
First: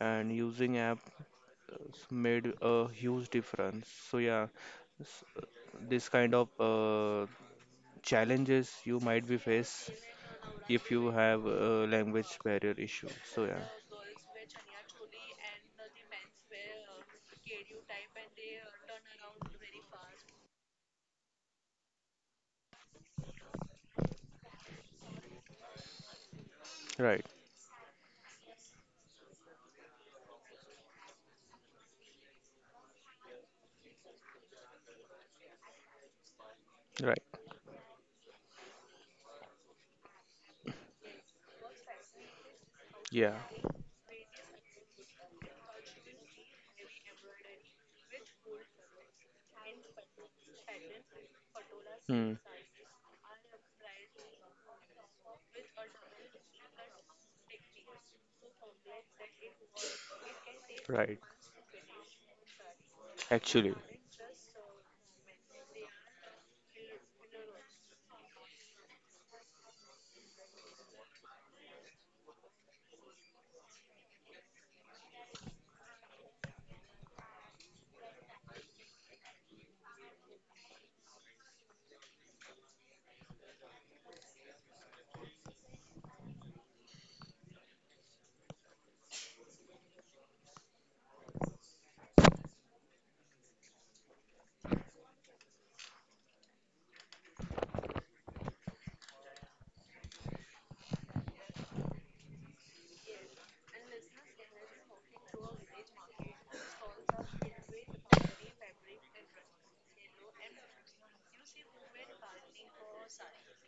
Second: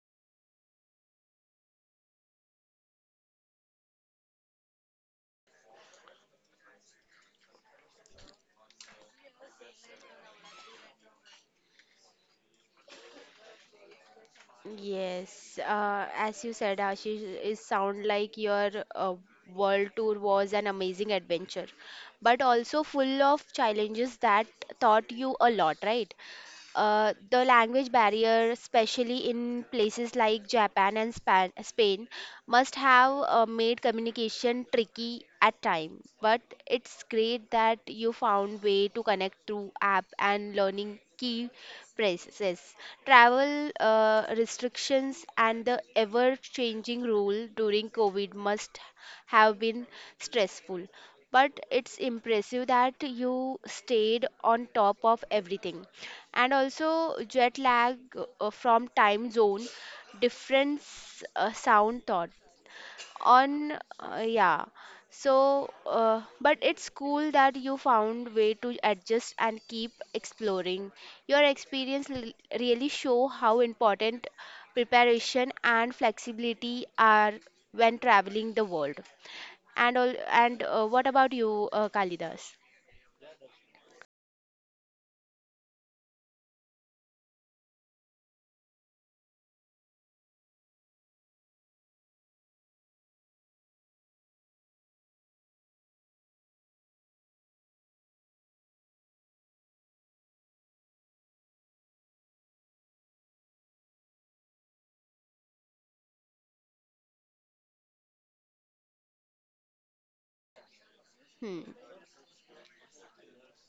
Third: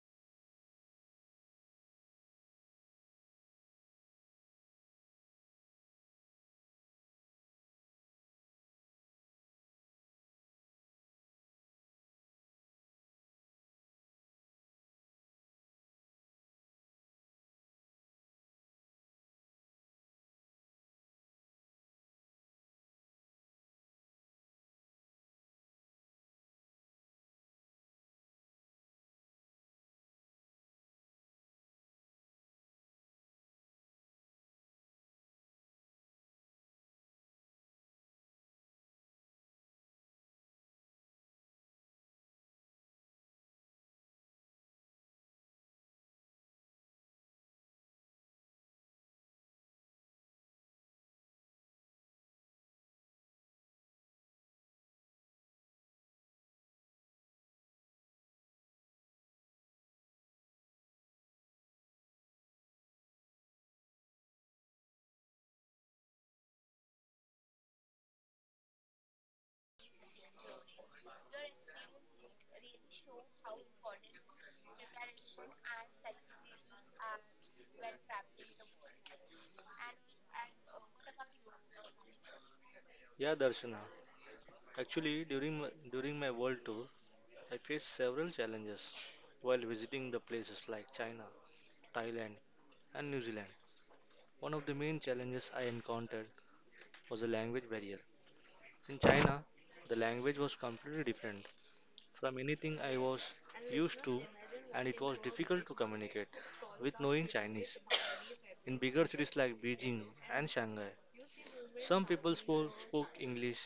and using apps made a huge difference. So yeah, s- this kind of challenges you might be face if you have a language barrier issue. So yeah. Yes, as you said, Ashish, it sound like your world tour was an amazing adventure, but also full of challenges that taught you a lot, right? Right. The language barrier, especially in places like Japan and Span Spain, must have made communication tricky at time. But it's Right. great that you found way to connect through app and learning key phrases. Yeah. Travel restrictions and the ever-changing rule during COVID must have been stressful. But it's Hmm. impressive that you stayed on top of everything and also jet lag from time zone Right. difference sound thought Actually. on yeah so but it's cool that you found way to adjust and keep exploring your experience really show how important preparation and flexibility are when traveling the world and all and what about you Kalidas. Yeah, Darshana. Actually, during my world tour, I faced several challenges while visiting the places like China, Thailand, and New Zealand. One of the main challenges I encountered was the language barrier. In China, the language was completely different from anything I was used to, and it was difficult to communicate with knowing Chinese. In bigger cities like Beijing and Shanghai, Hmm. some people spoke English,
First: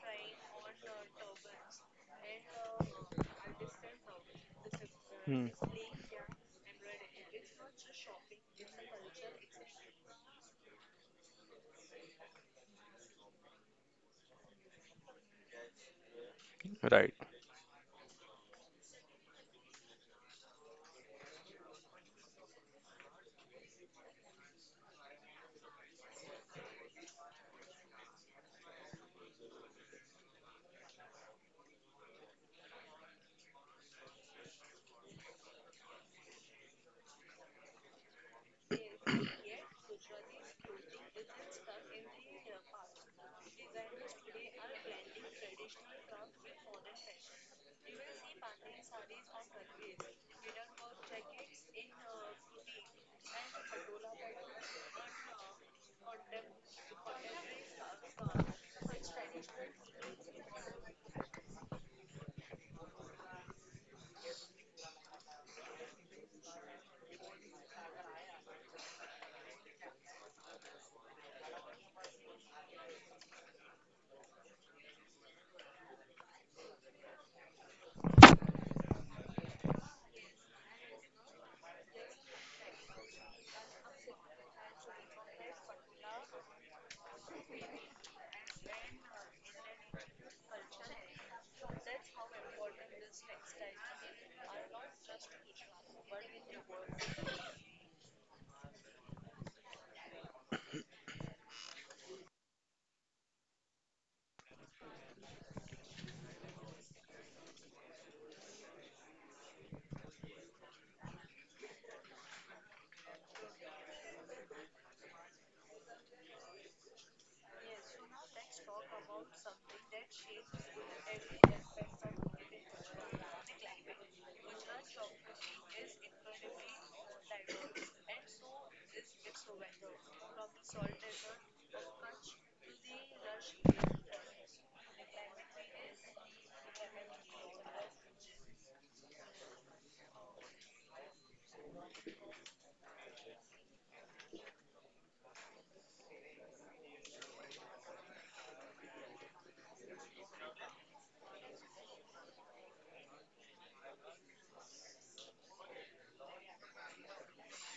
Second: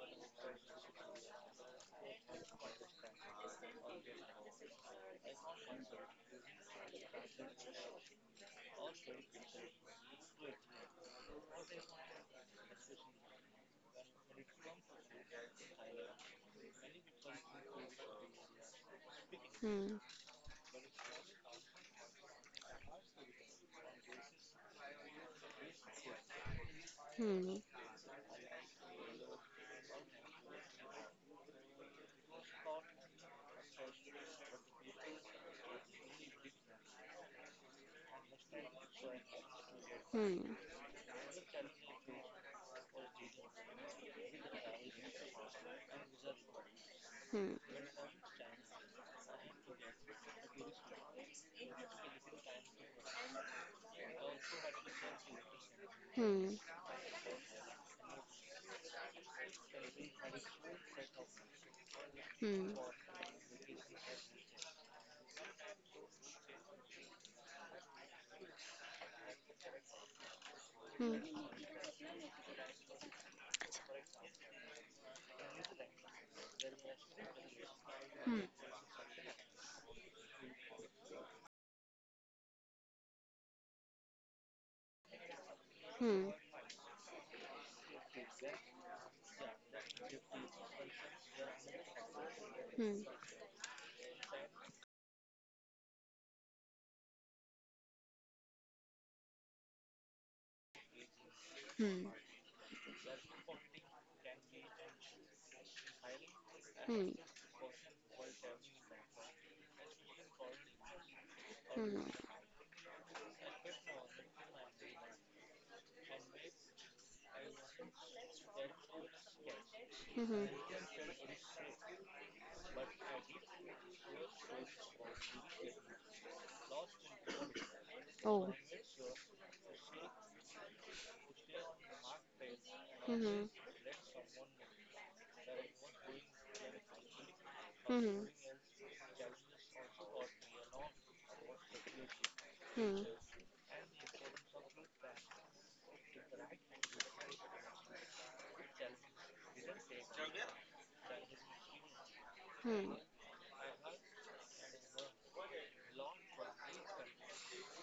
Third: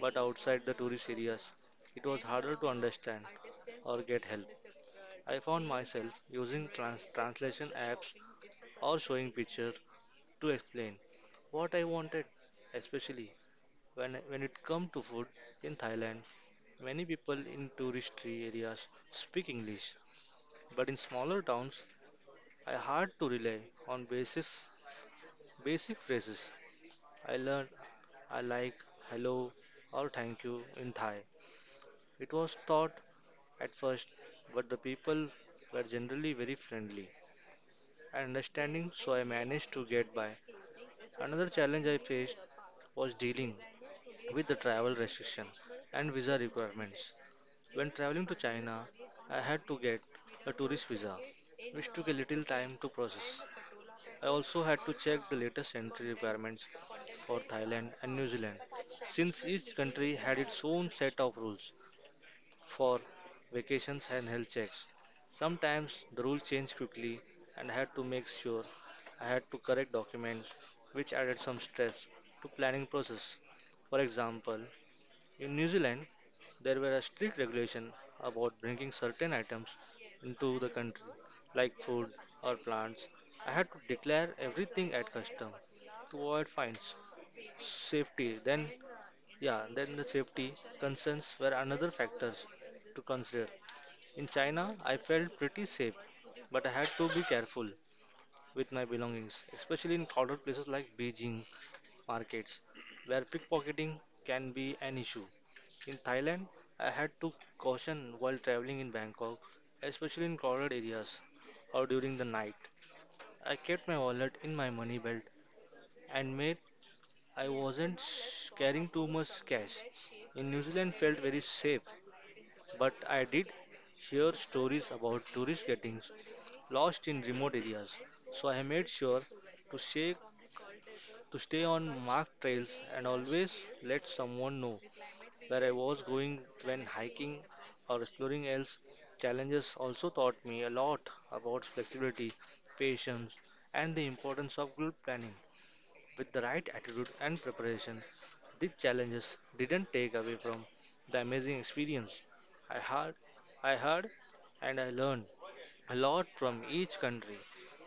but outside the tourist areas, it was harder to understand or get help. I Hmm. found myself using translation apps or showing picture to explain what I wanted, especially when it comes to food in Thailand. Many Right. people in touristy areas speak English, Hmm. but in smaller towns, I had to rely on basic phrases. I Hmm. learned I like, hello, or thank you in Thai. It was taught at first, but the people were generally very friendly and understanding, so I managed to get by. Hmm. Another challenge I faced was dealing with the travel restrictions and visa requirements. Hmm. When traveling to China, I had to get a tourist visa, which took a little time to process. I also had to check the latest entry Hmm. requirements for Thailand and New Zealand, since each country had its own set of rules 嗯 for vacations and health checks. Sometimes the rule changed quickly, and I had to make sure I had to correct documents, which added 嗯 some stress to planning process. For example, in New Zealand, there were a strict regulation 嗯 about bringing certain items into the country, like food or plants. I had to declare everything at custom to 嗯嗯 avoid fines. Safety, then, yeah, then the safety concerns were another factors to 嗯 consider. In China, I felt pretty safe, but I had to be careful with my belongings, especially in crowded places like Beijing markets, where pickpocketing can be an issue. In Thailand, I had 嗯嗯 to caution while traveling in Bangkok, especially in crowded areas or during the 嗯 night. I kept my wallet in my money belt and made I wasn't carrying too much cash. In New 嗯 Zealand felt very safe, but I did hear stories about tourists getting lost in remote areas. So I 哦 made sure to shake to stay on marked trails and 嗯 always 嗯 let someone know where I was going when hiking or 嗯 exploring else. Challenges also taught me a lot about flexibility, 嗯 patience, and the importance of good planning. With the right attitude and preparation, these challenges didn't take away from the amazing experience I 嗯 had, I had, and I learned a lot from each country,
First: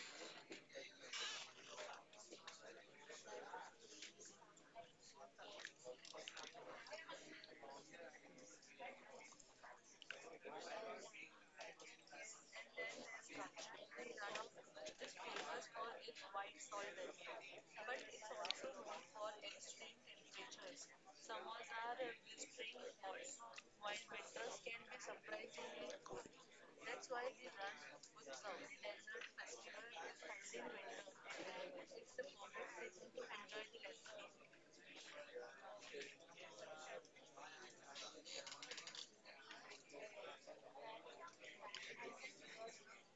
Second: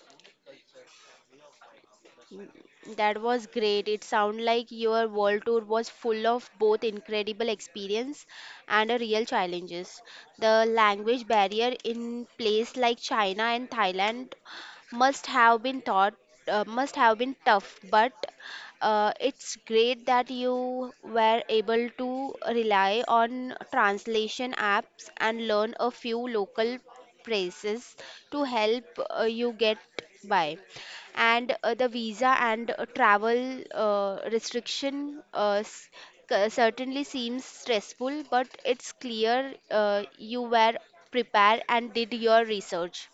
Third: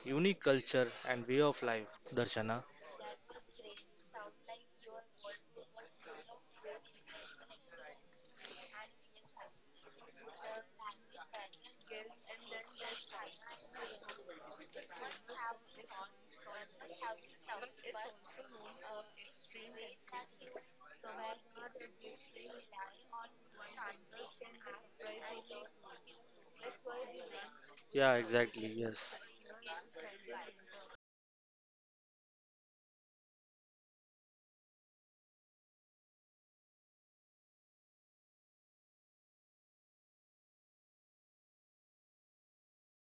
unique culture and way of life. Darshana. That was great. It sounds like your world tour was full of both incredible experience and real challenges. The language barrier in place like China and Thailand must have been taught, must have been tough, but it's great that you were able to rely on translation apps and learn a few local phrases Yeah, to exactly. help Yes. You get by and the visa and travel restriction certainly seems stressful, but it's clear you were prepared and did your research.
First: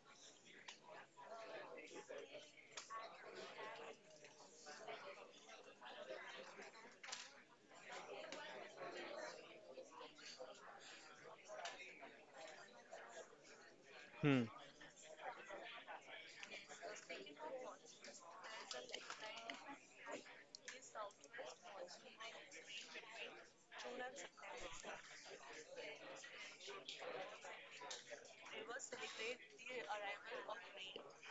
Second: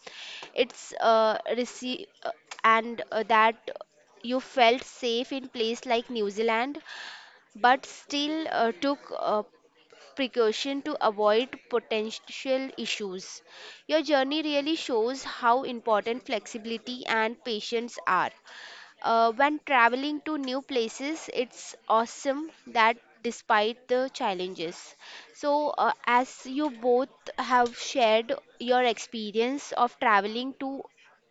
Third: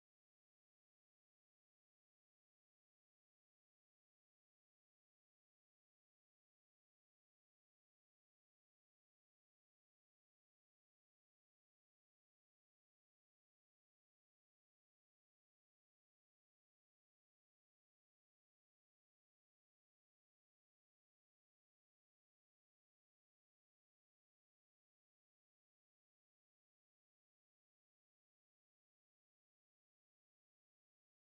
It's and that you felt safe in place like New Zealand, but still took precaution to avoid potential issues. Your journey Hmm. really shows how important flexibility and patience are. When traveling to new places, it's awesome that despite the challenges. So, as you both have shared your experience of traveling to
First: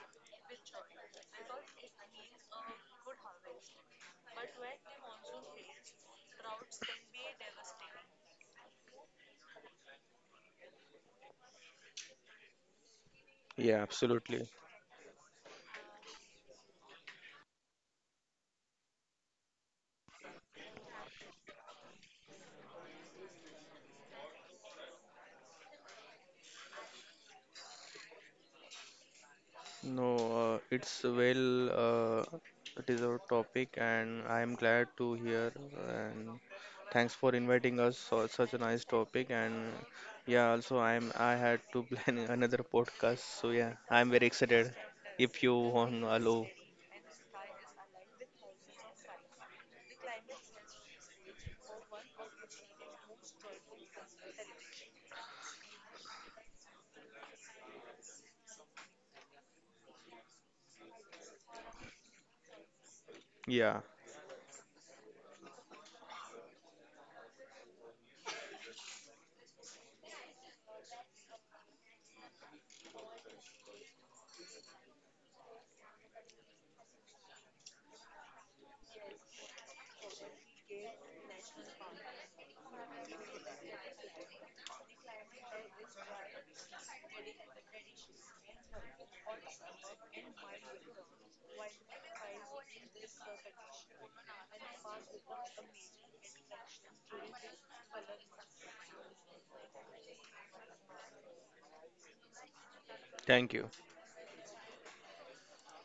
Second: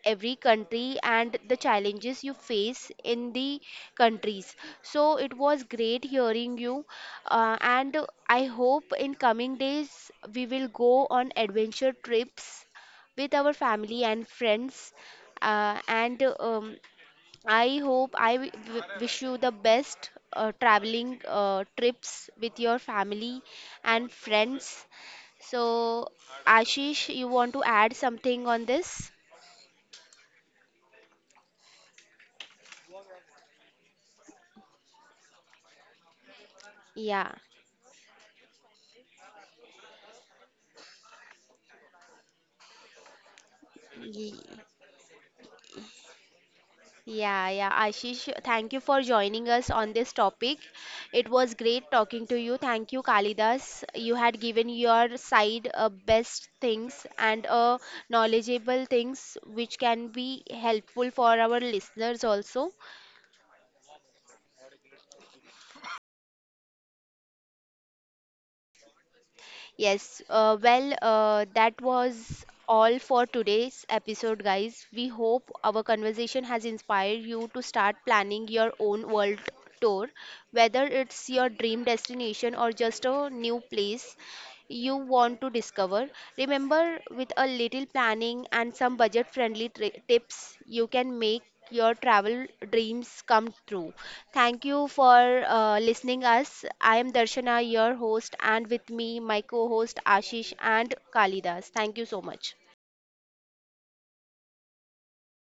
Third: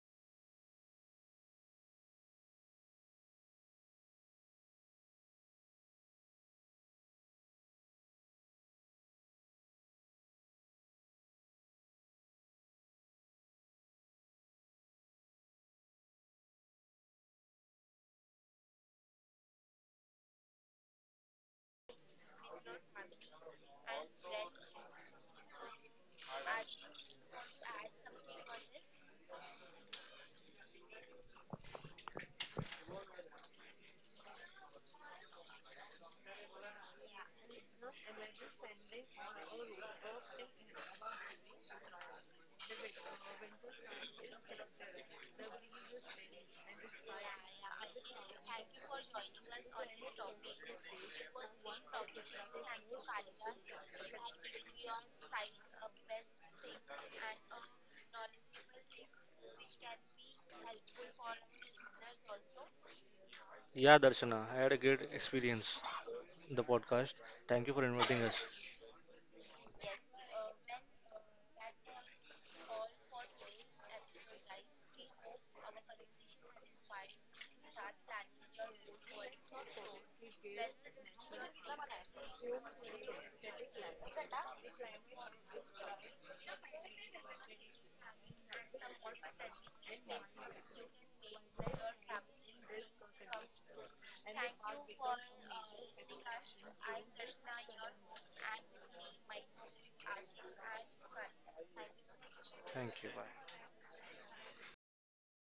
every country and the challenges you face in the countries. So, it was great hearing you, and I hope in coming days we will go on adventure trips with our Yeah, family and absolutely. friends and I hope I wish you the best traveling trips with your family and friends. So, Ashish, you want to add something on this? No, it's well, it is our topic, and I am glad to hear. And thanks for Yeah. inviting us for such a nice topic. And yeah, also I had to plan another podcast, so yeah, I'm very Ye- excited. If you want, hello, Yeah, yeah. Ashish, thank you for joining us on this topic. It was great talking to you. Thank you, Kalidas. You had given your side best things and knowledgeable things which can be helpful for our listeners also. yeah, Yeah, Darshana. I had a great experience. The podcast. Thank you for inviting us. Yes, well, that was all for today's episode, guys. We hope our conversation has inspired you to start planning your own world tour, whether it's your dream destination or just a new place you want to discover. Remember, with a little planning and some budget friendly tips, you can make your travel dreams come true. Thank you for listening us. I am Darshana, your host, and with me, my co-host Ashish and Kalidas. Thank you so much. Thank you. thank Bye. you.